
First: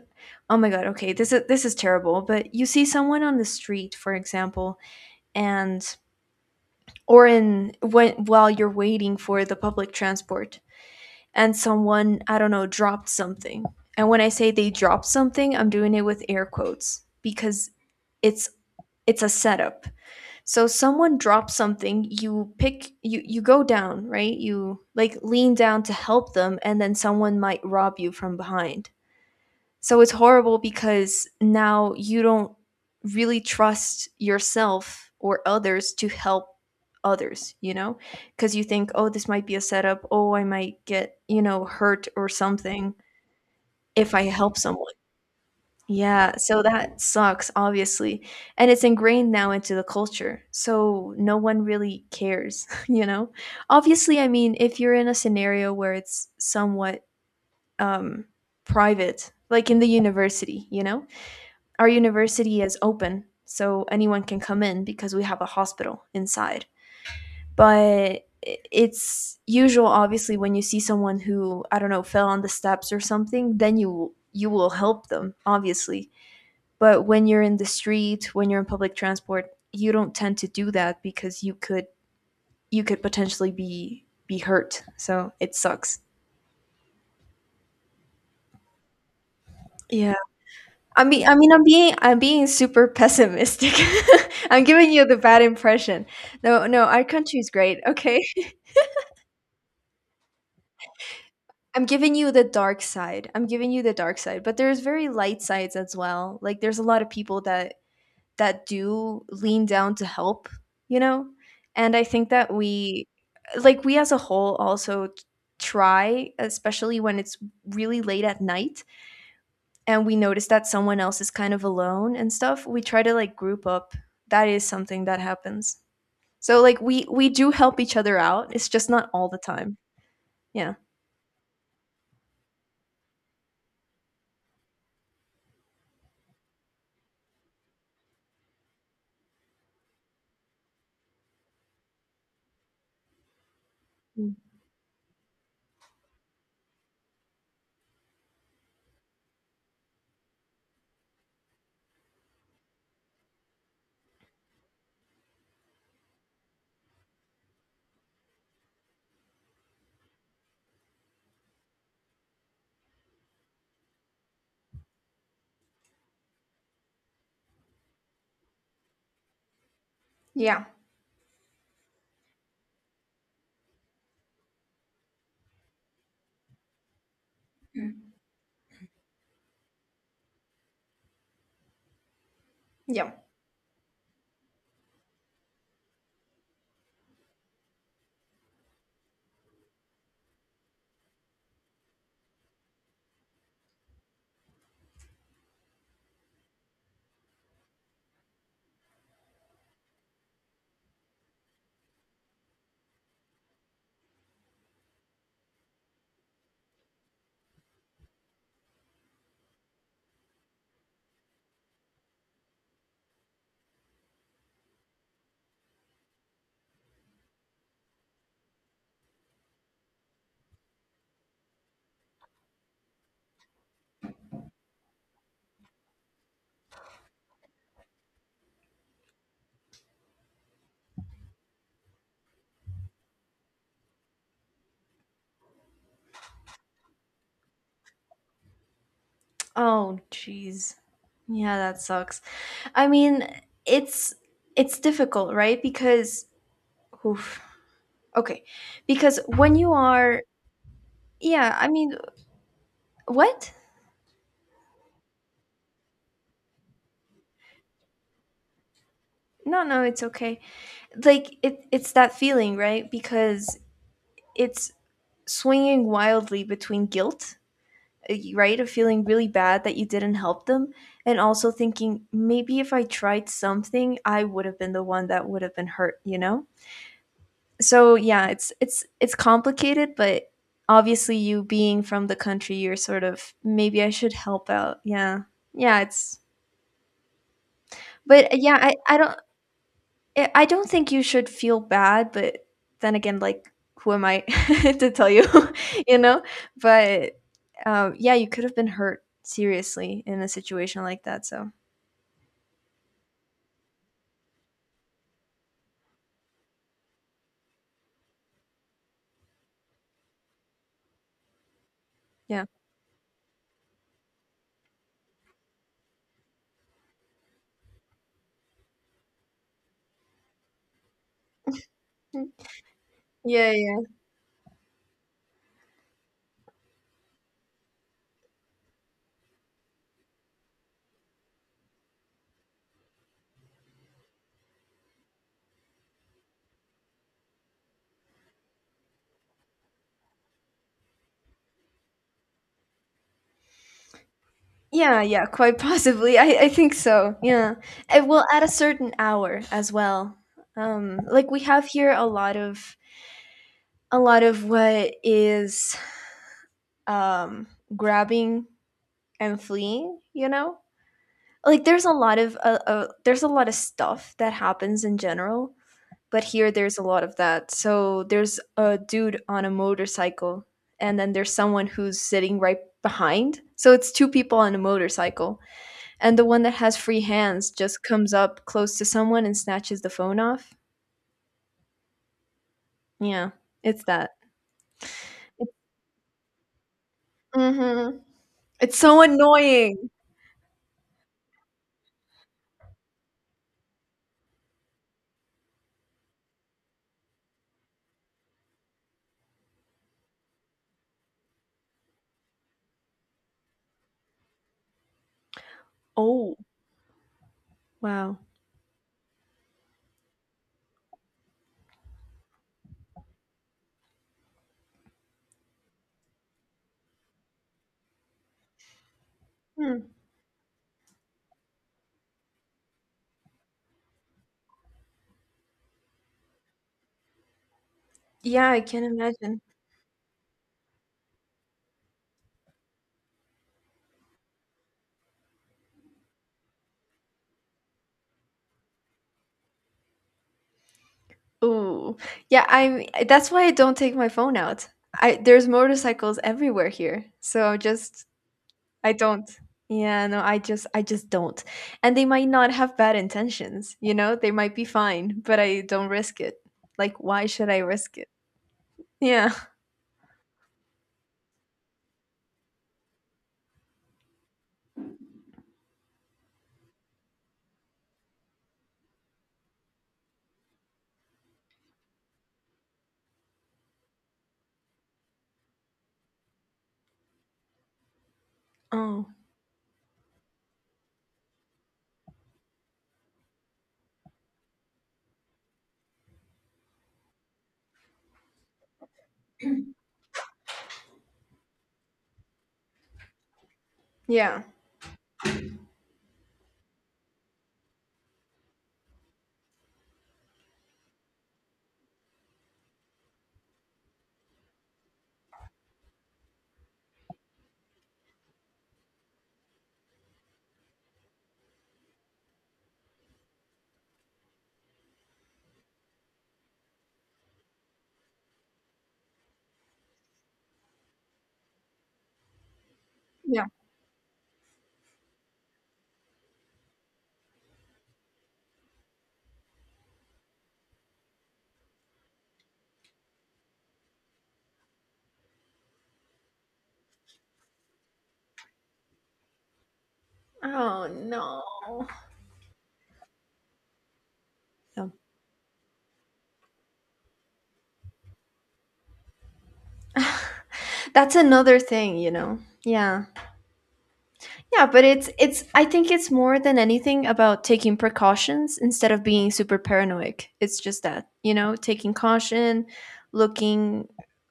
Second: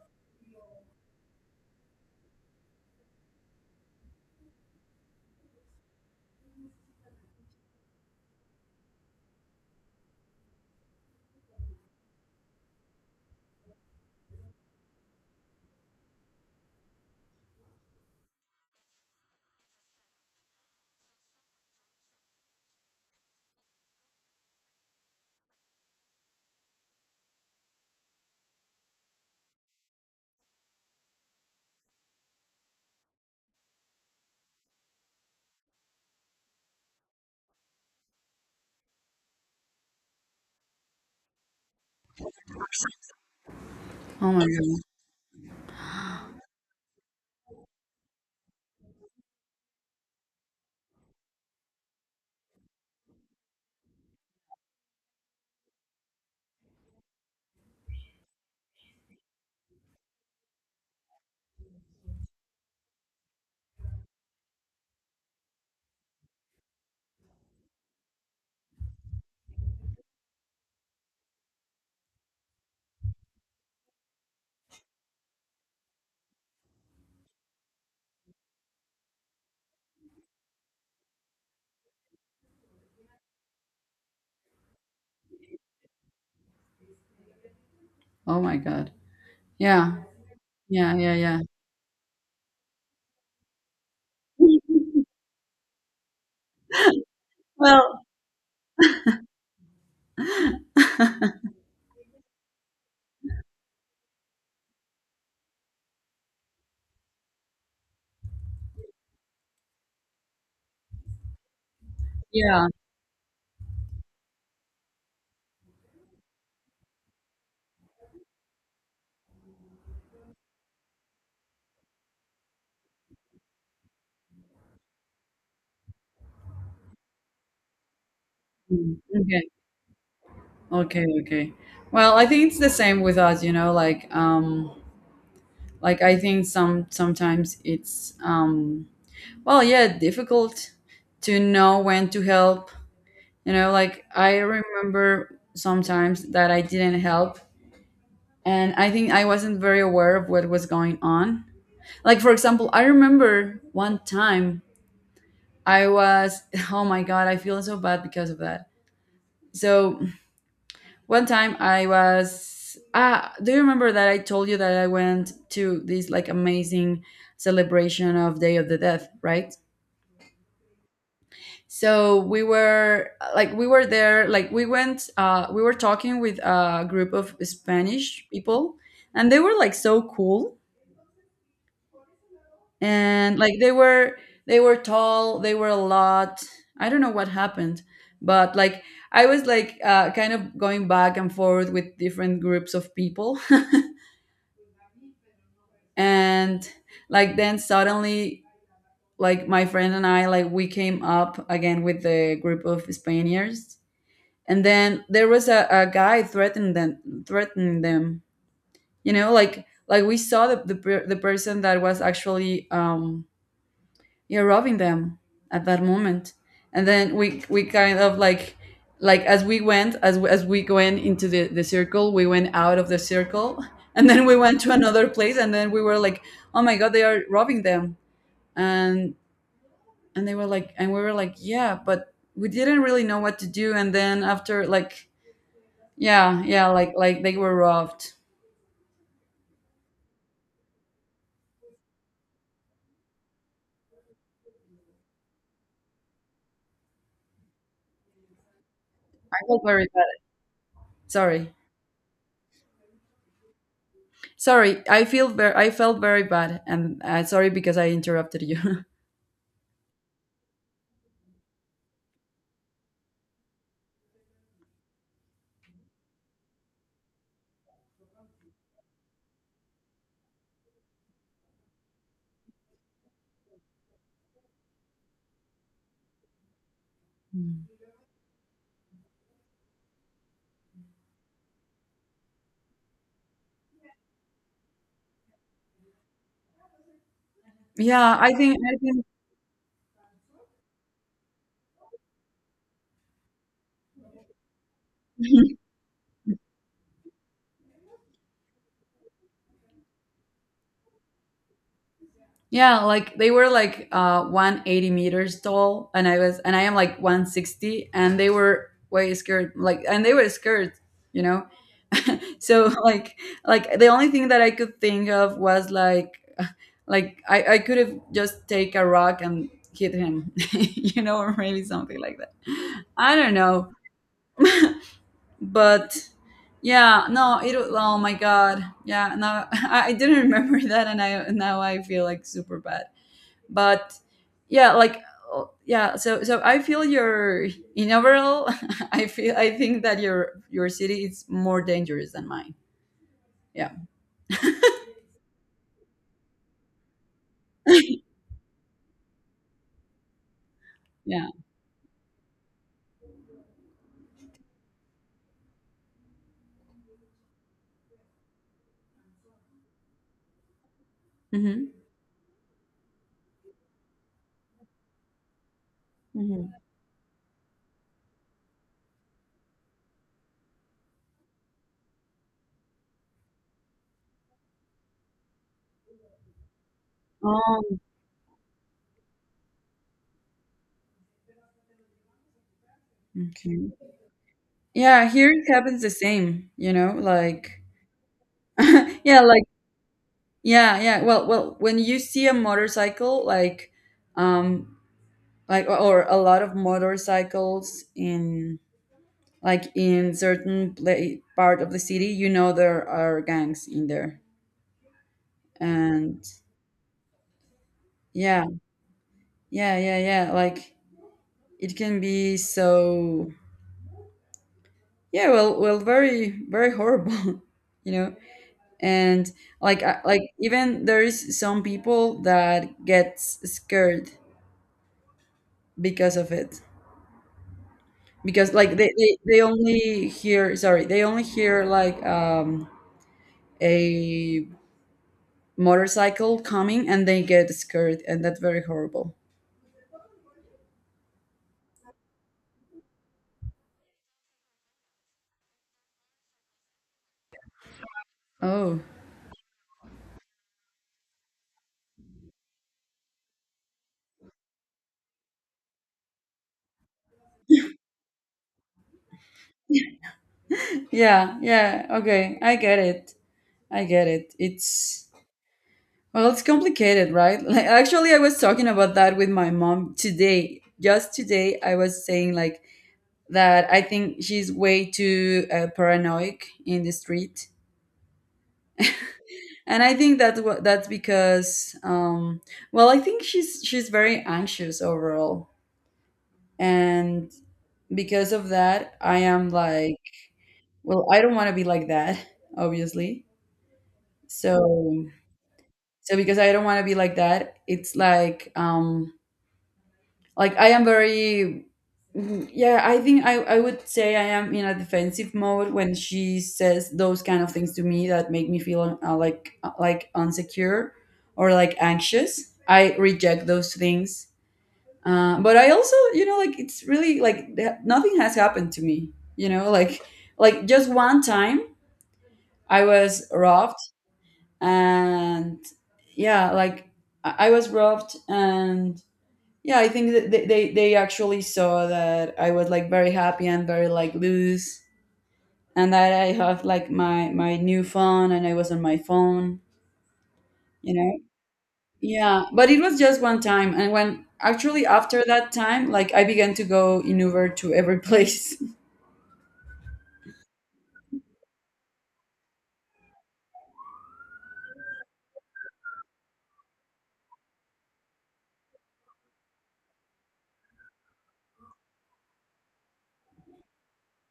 B: oh my god, okay, this is this is terrible, but you see someone on the street, for example, and or in when while you're waiting for the public transport and someone, I don't know, dropped something. And when I say they dropped something, I'm doing it with air quotes because it's it's a setup. So someone drops something, you pick you you go down, right? You like lean down to help them and then someone might rob you from behind. So it's horrible because now you don't really trust yourself or others to help others, you know? Because you think, oh, this might be a setup. Oh, I might get, you know, hurt or something if I
A: Oh my
B: help
A: god.
B: someone. Yeah, so that sucks, obviously. And it's ingrained now into the culture. So no one really cares, you know? Obviously, I mean, if you're in a scenario where it's somewhat um, private, like in the university, you know? Our university is open, so anyone can come in because we have a hospital inside. But it's usual, obviously, when you see someone who I don't know fell on the steps or something, then you you will help them, obviously. But when you're in the street, when you're in public transport, you don't tend to do that because you could you could potentially be be hurt. So it sucks.
A: Oh my god. Yeah,
B: Yeah.
A: yeah,
B: I
A: yeah,
B: mean, I
A: yeah.
B: mean, I'm being, I'm being super pessimistic. I'm giving you the bad impression. No, no, our country is great.
A: Well,
B: Okay, I'm giving you the dark side. I'm giving you the dark side, but there's very light sides as well. Like there's a lot of people that that do lean down to help, you know, and I think that
A: yeah.
B: we, like we as a whole, also t- try, especially when it's really late at night and we notice that someone else is kind of alone and stuff, we try to like group up. That is something that happens. So like we we do help each other out. It's just
A: Mm,
B: not all the
A: okay.
B: time. Yeah.
A: Okay. Okay. Well, I think it's the same with us, you know, like um like I think some, sometimes it's um well, yeah, difficult to know when to help. You know, like I remember sometimes that I didn't help and I think I wasn't very aware of what was going on. Like for example, I remember one time I was oh my god, I feel so bad because of that. So one time I was, ah, do you remember that I told you that I went to this like amazing celebration of Day of the Death, right?
B: Yeah.
A: So we were like, we were there, like we went, uh we were talking with a group of Spanish people and they were like so cool,
B: Yeah.
A: and like they were, they were tall, they were a lot. I don't know what happened, but like I was like, uh, kind of going back and forth with different groups of people. And like then suddenly, like my friend and I, like we came up again with the group of Spaniards, and then there was a, a guy threatening them, threatening them You know, like like we saw the, the, per- the person that was actually um yeah, robbing them at that moment. And then we we kind of like like as we went as we, as we went into the the circle, we went out of the circle. And then we went to another place, and then we were like, oh my god, they are robbing them. and and they were like and we were like, yeah, but we didn't really know what to do. And then after like, yeah, yeah, like like they were robbed.
B: Oh jeez. Yeah, that sucks. I mean, it's it's difficult, right? Because oof. Okay. Because
A: I
B: when
A: felt
B: you
A: very bad.
B: are,
A: Sorry.
B: yeah, I mean, what?
A: Sorry, I feel very, I felt very bad. And uh, sorry because I interrupted you.
B: No, no, it's okay. Like it it's that feeling, right? Because it's swinging wildly between guilt uh, right, of feeling really bad that you didn't help them, and also thinking maybe if I tried something I would have been the one that would have been hurt you know
A: Mm.
B: So yeah, it's it's it's complicated. But obviously you being from the country, you're sort of maybe I should help out. Yeah, yeah, it's
A: Yeah,
B: but
A: I
B: uh,
A: think,
B: yeah I
A: I
B: I
A: think
B: don't I I don't think you should feel bad, but then again, like, who am I to tell you, you know? But um, yeah, you could have been hurt seriously in a situation like that. So
A: yeah, like they were like, uh one hundred eighty meters tall, and I was, and I am like one hundred sixty, and they were way scared, like, and they were scared, you know.
B: yeah.
A: So like like the only thing that I could think of was like, like i, I could have just take a rock and hit him, you know, or maybe something like
B: Mm.
A: that. I don't
B: Yeah,
A: know.
B: yeah,
A: But yeah, no, it wa- oh my god, yeah, now i, I didn't remember that, and I now I feel like super bad. But yeah, like oh, yeah, so so I feel your, in overall, I feel, I think that your your city is more dangerous than mine. Yeah.
B: yeah, yeah. Quite possibly, I, I think so. Yeah, and well, at a certain hour as well. Um,
A: Yeah.
B: like we have here a lot of, a lot of what is, um grabbing and fleeing. You know, like,
A: Hmm.
B: there's a lot of uh, uh, there's a lot of stuff that happens in general, but here
A: Mhm.
B: there's a lot of that. So there's a dude on a motorcycle, and then there's someone who's sitting right behind. So it's two people on a motorcycle, and the one that has free hands
A: Um,
B: just comes up close to someone and snatches the phone off. Yeah,
A: okay.
B: it's that.
A: Yeah, here it happens the same, you know, like
B: Mhm. It's so
A: yeah, like
B: annoying.
A: yeah, yeah. Well, well, when you see a motorcycle, like um like or or a lot of motorcycles in like in certain pla part of the city, you know there are gangs in there. And
B: Oh, wow.
A: yeah, yeah, yeah, yeah, like it can be so, yeah, well, well, very very horrible, you know. And
B: Hmm.
A: like I- like even there is some people that gets scared because of it,
B: Yeah,
A: because
B: I
A: like
B: can
A: they, they,
B: imagine.
A: they only hear, sorry, they only hear like um a motorcycle coming, and they get scared, and that's very horrible.
B: Ooh. Yeah, I'm, that's why I don't take my phone out. I, there's motorcycles everywhere here. So just
A: Oh.
B: I don't. Yeah, no, I just, I just don't. And they might not have bad intentions, you know? They might be fine, but I don't risk it. Like why should I risk it? Yeah.
A: Yeah, yeah, okay, I get it. I get it. It's, well, it's complicated, right? Like actually I was talking about that with my mom today, just today, I was saying like that I think she's way too uh, paranoid in the street.
B: Oh.
A: And I think that's what, that's because um, well, I think she's she's very anxious overall, and because of that, I am like, well, I don't want to be like that, obviously.
B: Yeah.
A: So so because I don't want to be like that, it's like um, like I am very, yeah, I think, i, I would say I am in a defensive mode. When she says those kind of things to me that make me feel, uh, like uh, like insecure or like anxious, I reject those things. Uh, but I also, you know, like it's really like, th- nothing has happened to me, you know, like like just one time I was
B: Yeah.
A: robbed. And yeah, like i I was robbed, and yeah, I think that they, they, they actually saw that I was like very happy and very like loose, and that I have like my my new phone, and I was on my phone,
B: Oh
A: you know?
B: no.
A: Yeah, but it was just one time, and when, actually,
B: So,
A: after that time like I began to go in Uber to every place.
B: that's another thing, you know. Yeah. Yeah, but it's it's I think it's more than anything about taking precautions instead of being super paranoid. It's just that, you know, taking caution, looking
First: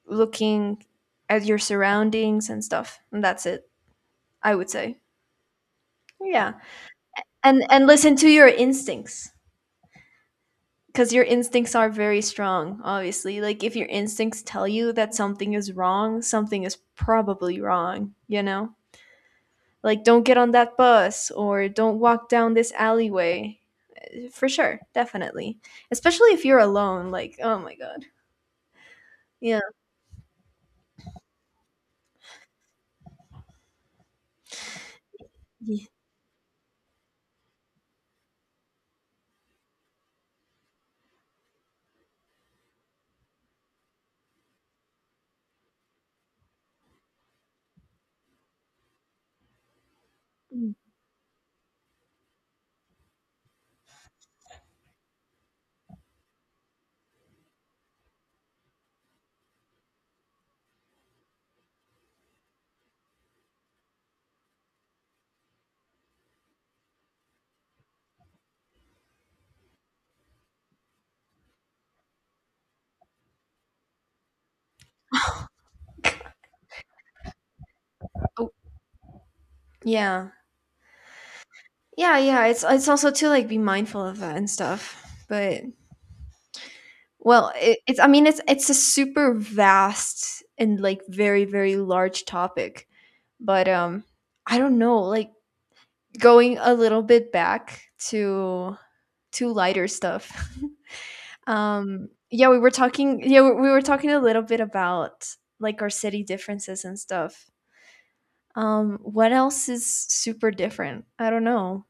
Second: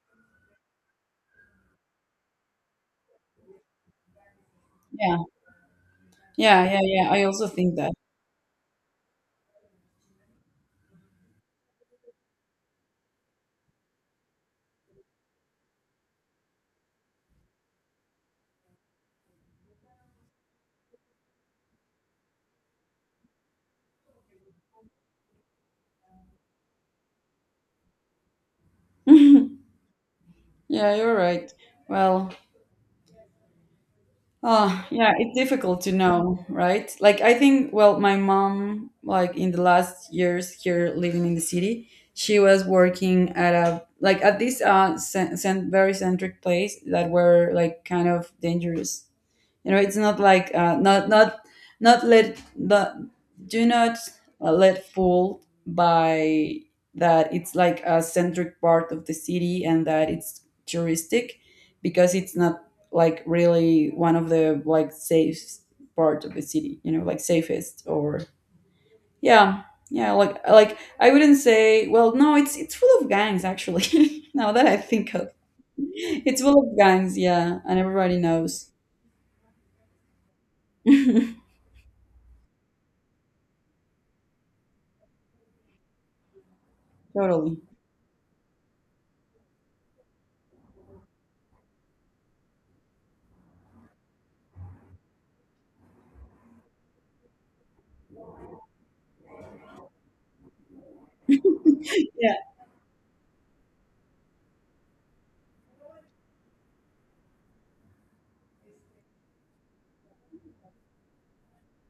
B: looking at your surroundings and stuff. And that's it, I would say.
A: Yeah.
B: Yeah.
A: Yeah, yeah, yeah. I also
B: And
A: think
B: and
A: that.
B: listen to your instincts because your instincts are very strong, obviously. Like if your instincts tell you that something is wrong, something is probably wrong, you know? Like don't get on that bus or don't walk down this alleyway. For sure, definitely. Especially if you're alone, like, oh my god. Yeah.
A: Yeah, you're right. Well, oh, yeah, it's difficult
B: Ye-
A: to know, right? Like, I think, well, my mom, like in the last years here living in the city, she was working at a, like at this uh, cen- cen- very centric place that were like kind of dangerous. You know, it's not like, uh, not not not let, but do not, uh, let fooled by that, it's like a centric part of the city and that it's touristic, because it's not like really one of the like safe part of the city, you know, like safest, or yeah. Yeah, like like I wouldn't say, well, no, it's it's full of gangs actually. Now that I think of, it's full of gangs, yeah, and everybody
B: Oh,
A: knows.
B: yeah. Yeah, yeah. It's it's also to like be mindful of that and stuff. But well,
A: Totally.
B: it, it's, I mean, it's it's a super vast and like very very large topic. But um I don't know, like going a little bit back to to lighter stuff. Um
A: Yeah.
B: yeah, we were talking, yeah, we we were talking a little bit about like our city differences and stuff. Um, what else is super different? I don't know.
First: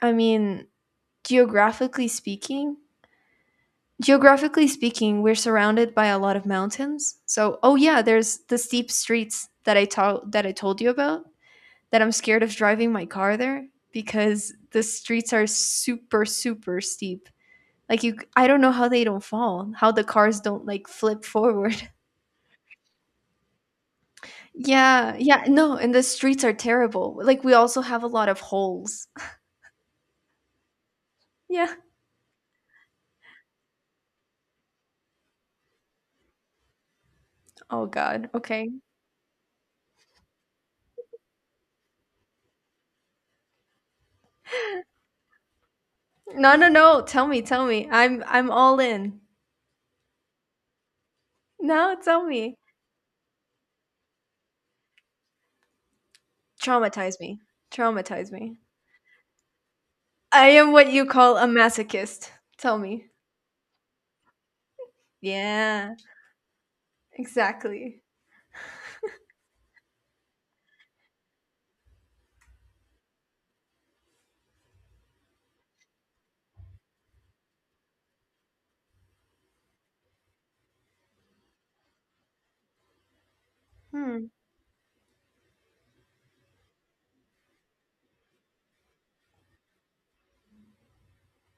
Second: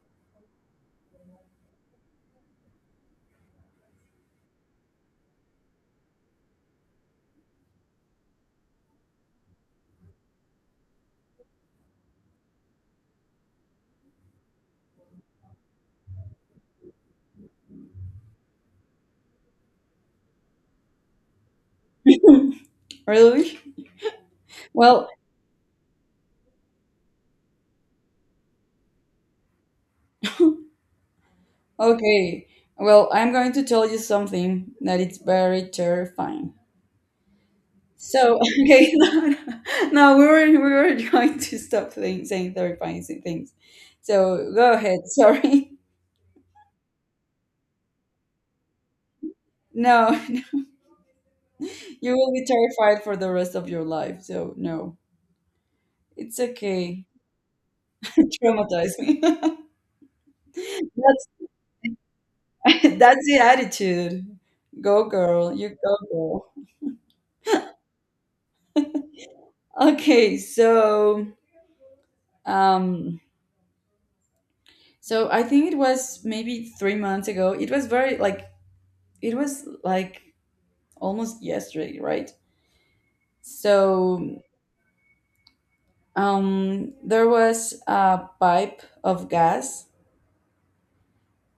B: I mean, geographically speaking, geographically speaking, we're surrounded by a lot of mountains. So, oh yeah, there's the steep streets that I told that I told you about. That I'm scared of driving my car there because the streets are super super steep. Like you, I don't know how they don't fall, how the cars don't like flip forward.
A: Really? Well,
B: Yeah, yeah, no, and the streets are terrible. Like we also have a lot of holes. Yeah.
A: okay. Well, I'm going to tell you something that it's very terrifying.
B: Oh God.
A: So,
B: Okay.
A: okay, no, no, we were we were going to stop saying, saying terrifying things. So go ahead. Sorry.
B: No, no, no. Tell me, tell me. I'm I'm all in.
A: No,
B: No,
A: you
B: tell
A: will be
B: me.
A: terrified for the rest of your life. So no, it's okay.
B: Traumatize me. Traumatize me.
A: Traumatize me.
B: I am what you
A: That's
B: call a masochist. Tell me.
A: that's the attitude. Go girl, you
B: Yeah,
A: go girl.
B: exactly.
A: Okay, so um so I think it was maybe three months ago. It was very like, it was like almost yesterday, right?
B: Hmm.
A: So um, there was a pipe of gas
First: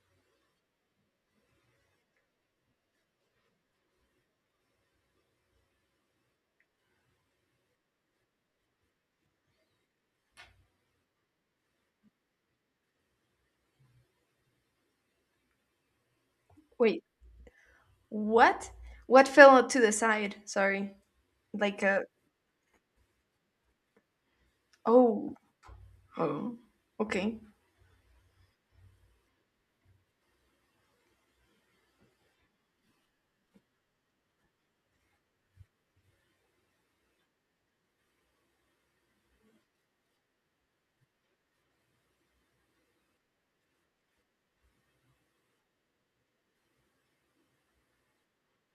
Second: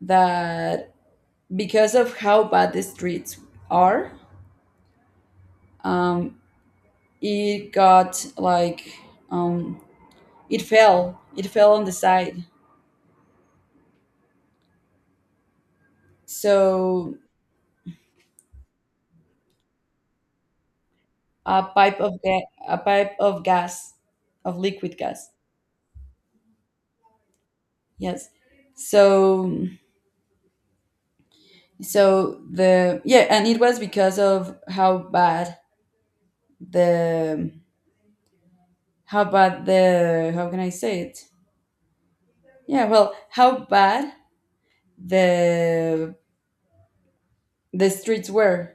A: that, because of how bad the streets are, um, it got like, um, it fell. It fell on the side.
B: Wait.
A: So
B: What? What fell to the side? Sorry.
A: a
B: Like
A: pipe
B: a,
A: of ga- a pipe of gas, of liquid gas.
B: oh. Oh. Okay.
A: Yes. So. So the, yeah, and it was because of how bad the, how bad the, how can I say it, yeah, well, how bad the the streets were.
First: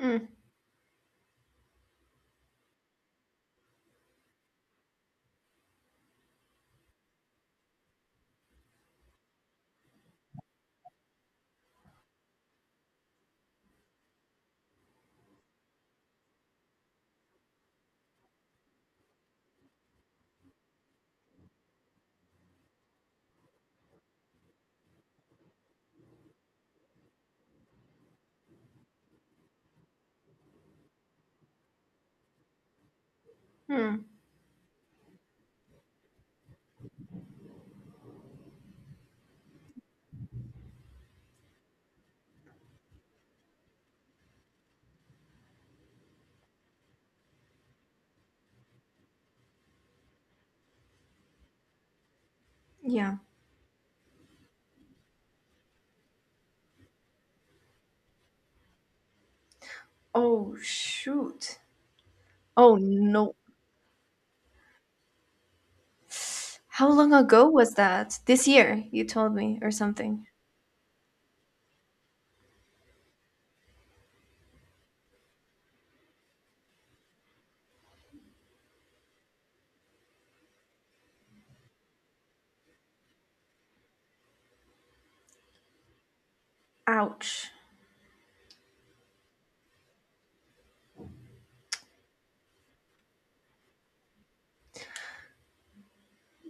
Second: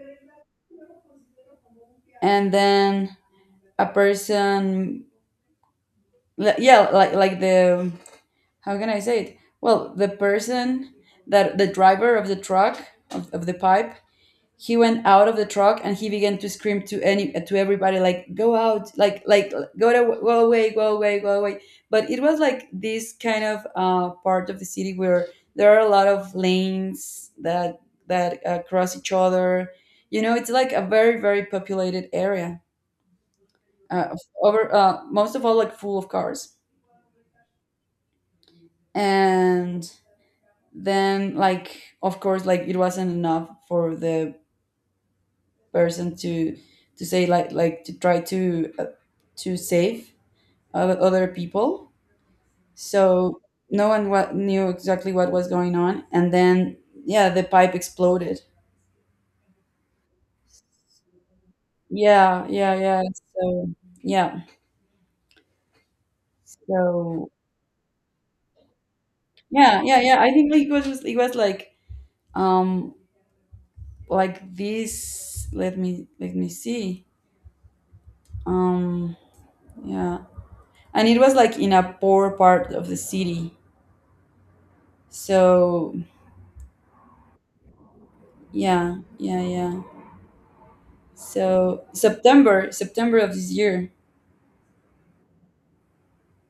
B: Mm,
A: And then a person, li- yeah, like like the, how can I say it, well, the person that, the driver of the truck, of, of the pipe, he went out of the truck and he began to scream to any, to everybody, like, go out, like like go to, go away, go away, go away. But it was like this kind of uh, part of the city where there are a lot of lanes that that uh, cross each other. You know, it's like a very very populated area,
B: hmm.
A: uh, over, uh, most of all, like, full of cars. And then, like, of course, like it wasn't enough for the person to to say, like like to try to, uh, to save o- other people.
B: Yeah.
A: So no one what knew exactly what was going on. And then, yeah, the pipe exploded.
B: Oh shoot.
A: Yeah,
B: Oh
A: yeah, yeah.
B: no.
A: So yeah.
B: How long
A: So
B: ago was that? This year, you told me, or
A: yeah, yeah, yeah,
B: something.
A: I think, like, it was, it was like, um like this, let me let me see, um yeah, and it was like in a poor part of the city. So
B: Ouch.
A: yeah, yeah, yeah. So September, September of this year.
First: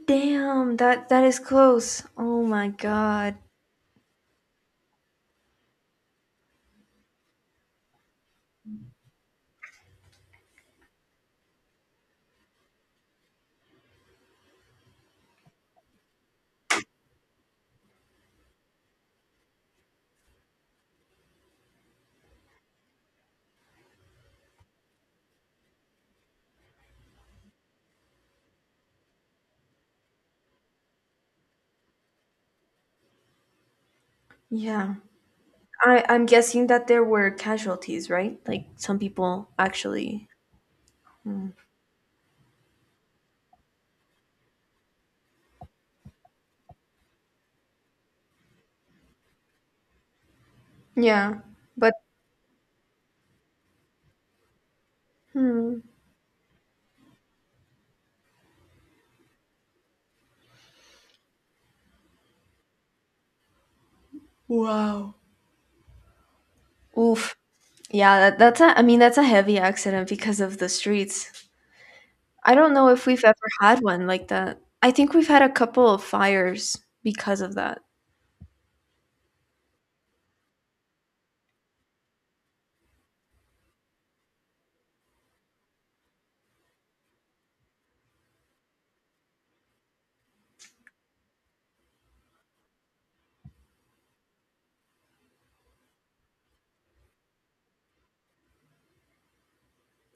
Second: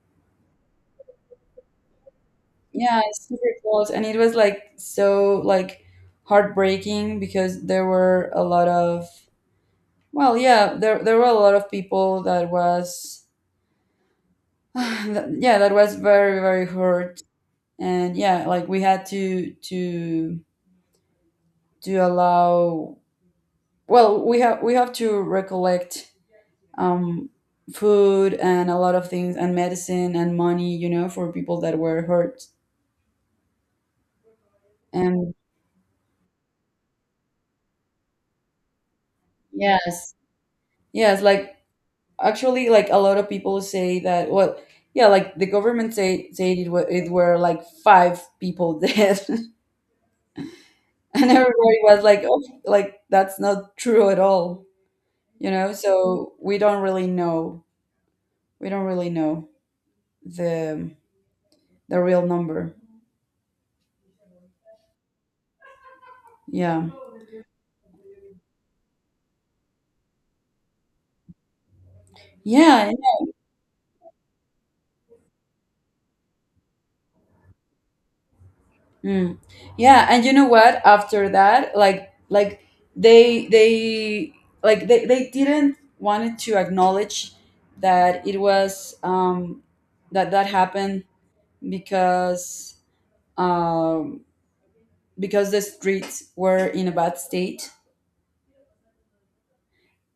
B: Damn, that that is close. Oh my
A: Yeah, it's
B: god.
A: super close. And it was like so like heartbreaking because there were a lot of, well, yeah, there there were a lot of people that was that- yeah, that was very, very hurt. And yeah, like we had to to to allow, well, we have, we have to recollect, um food and a lot of things and medicine and money, you know, for people that were hurt.
B: Yeah.
A: And
B: I, I'm guessing that there were casualties, right? Like some people
A: yes.
B: actually.
A: Yes, like, actually, like a lot of people say that, well, yeah, like the government say said it were, it were like five people dead. And
B: Yeah.
A: everybody
B: But
A: was like, "Oh, like that's not true at all." You know,
B: hmm.
A: so we don't really know. We don't really know the the real number. Yeah.
B: Oof. Yeah, that, that's a, I mean that's a heavy accident because of the streets. I don't know
A: Yeah.
B: if we've ever had one like that. I think we've had a couple of fires because of that.
A: Mm. Yeah, and you know what? After that, like like they they like they, they didn't wanted to acknowledge that it was um that that happened, because, um because the streets were in a bad state.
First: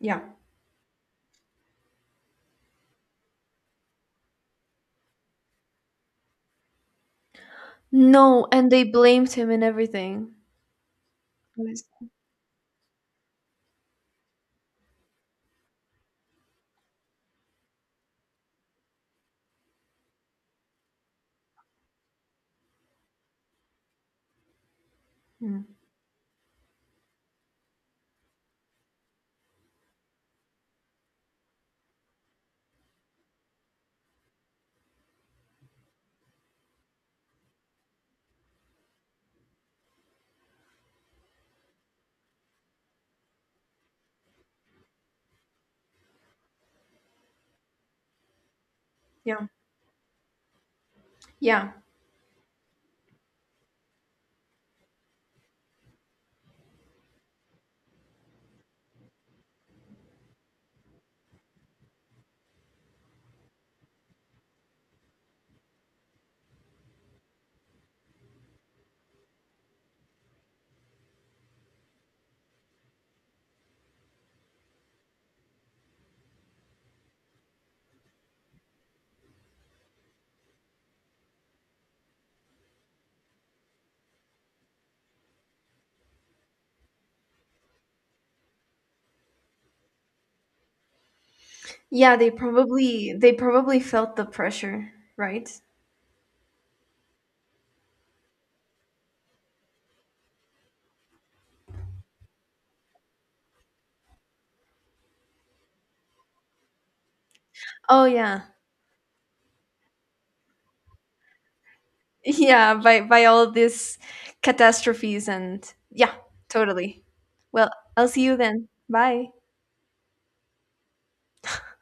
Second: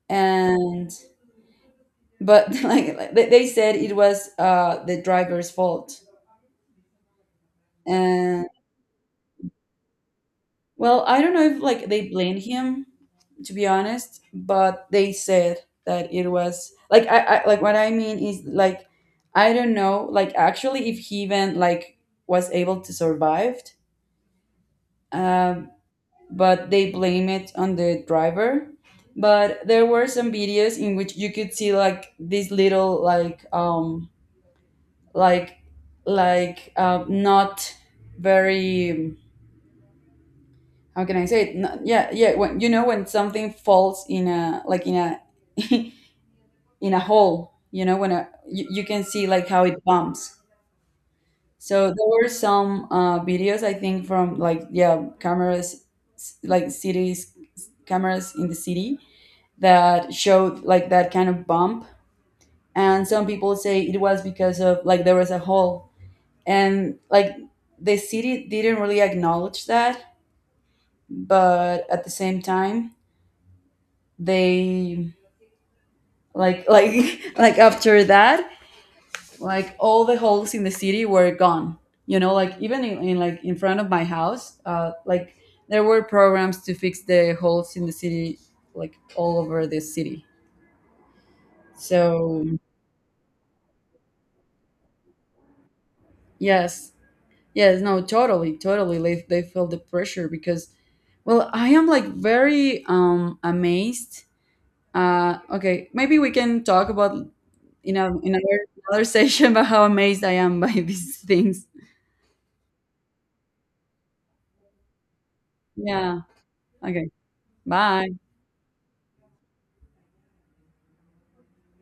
B: Yeah.
A: And but like like, they, they said it was uh the driver's fault.
B: No,
A: And
B: and they blamed him and everything.
A: well, I don't know
B: It
A: if
B: was-
A: like they blame him, to be honest, but they said that it was like, I, I like what I mean is like, I don't know like actually if he even like was able to survive,
B: Hmm.
A: um, but they blame it on the driver. But there were some videos in which you could see like this little like um like like uh, not very, how can I say it? No, yeah, yeah. When you know when something falls in a, like in a in a hole, you know when a, you, you can see like how it bumps.
B: Yeah.
A: So there were some uh, videos, I think, from like yeah cameras, s- like cities cameras in the city, that showed like that kind of bump, and some people say it was because of like there was a hole, and like the city didn't really acknowledge that, but at the same time they, like like like after that, like all the holes in the city were gone. You know, like even in, in like in front of my house, uh like there were programs to fix the holes in the city, like all over the city.
B: Yeah, they
A: So
B: probably they probably felt the pressure, right?
A: yes. Yes, no, totally, totally, they, they feel the pressure because, well, I am like very um amazed. Uh okay, maybe we can talk about, you
B: Oh
A: know, in
B: yeah.
A: another, another session about how amazed I am by these things.
B: Yeah, by by all these catastrophes and yeah,
A: Yeah.
B: totally.
A: Okay.
B: Well, I'll
A: Bye.
B: see you then. Bye.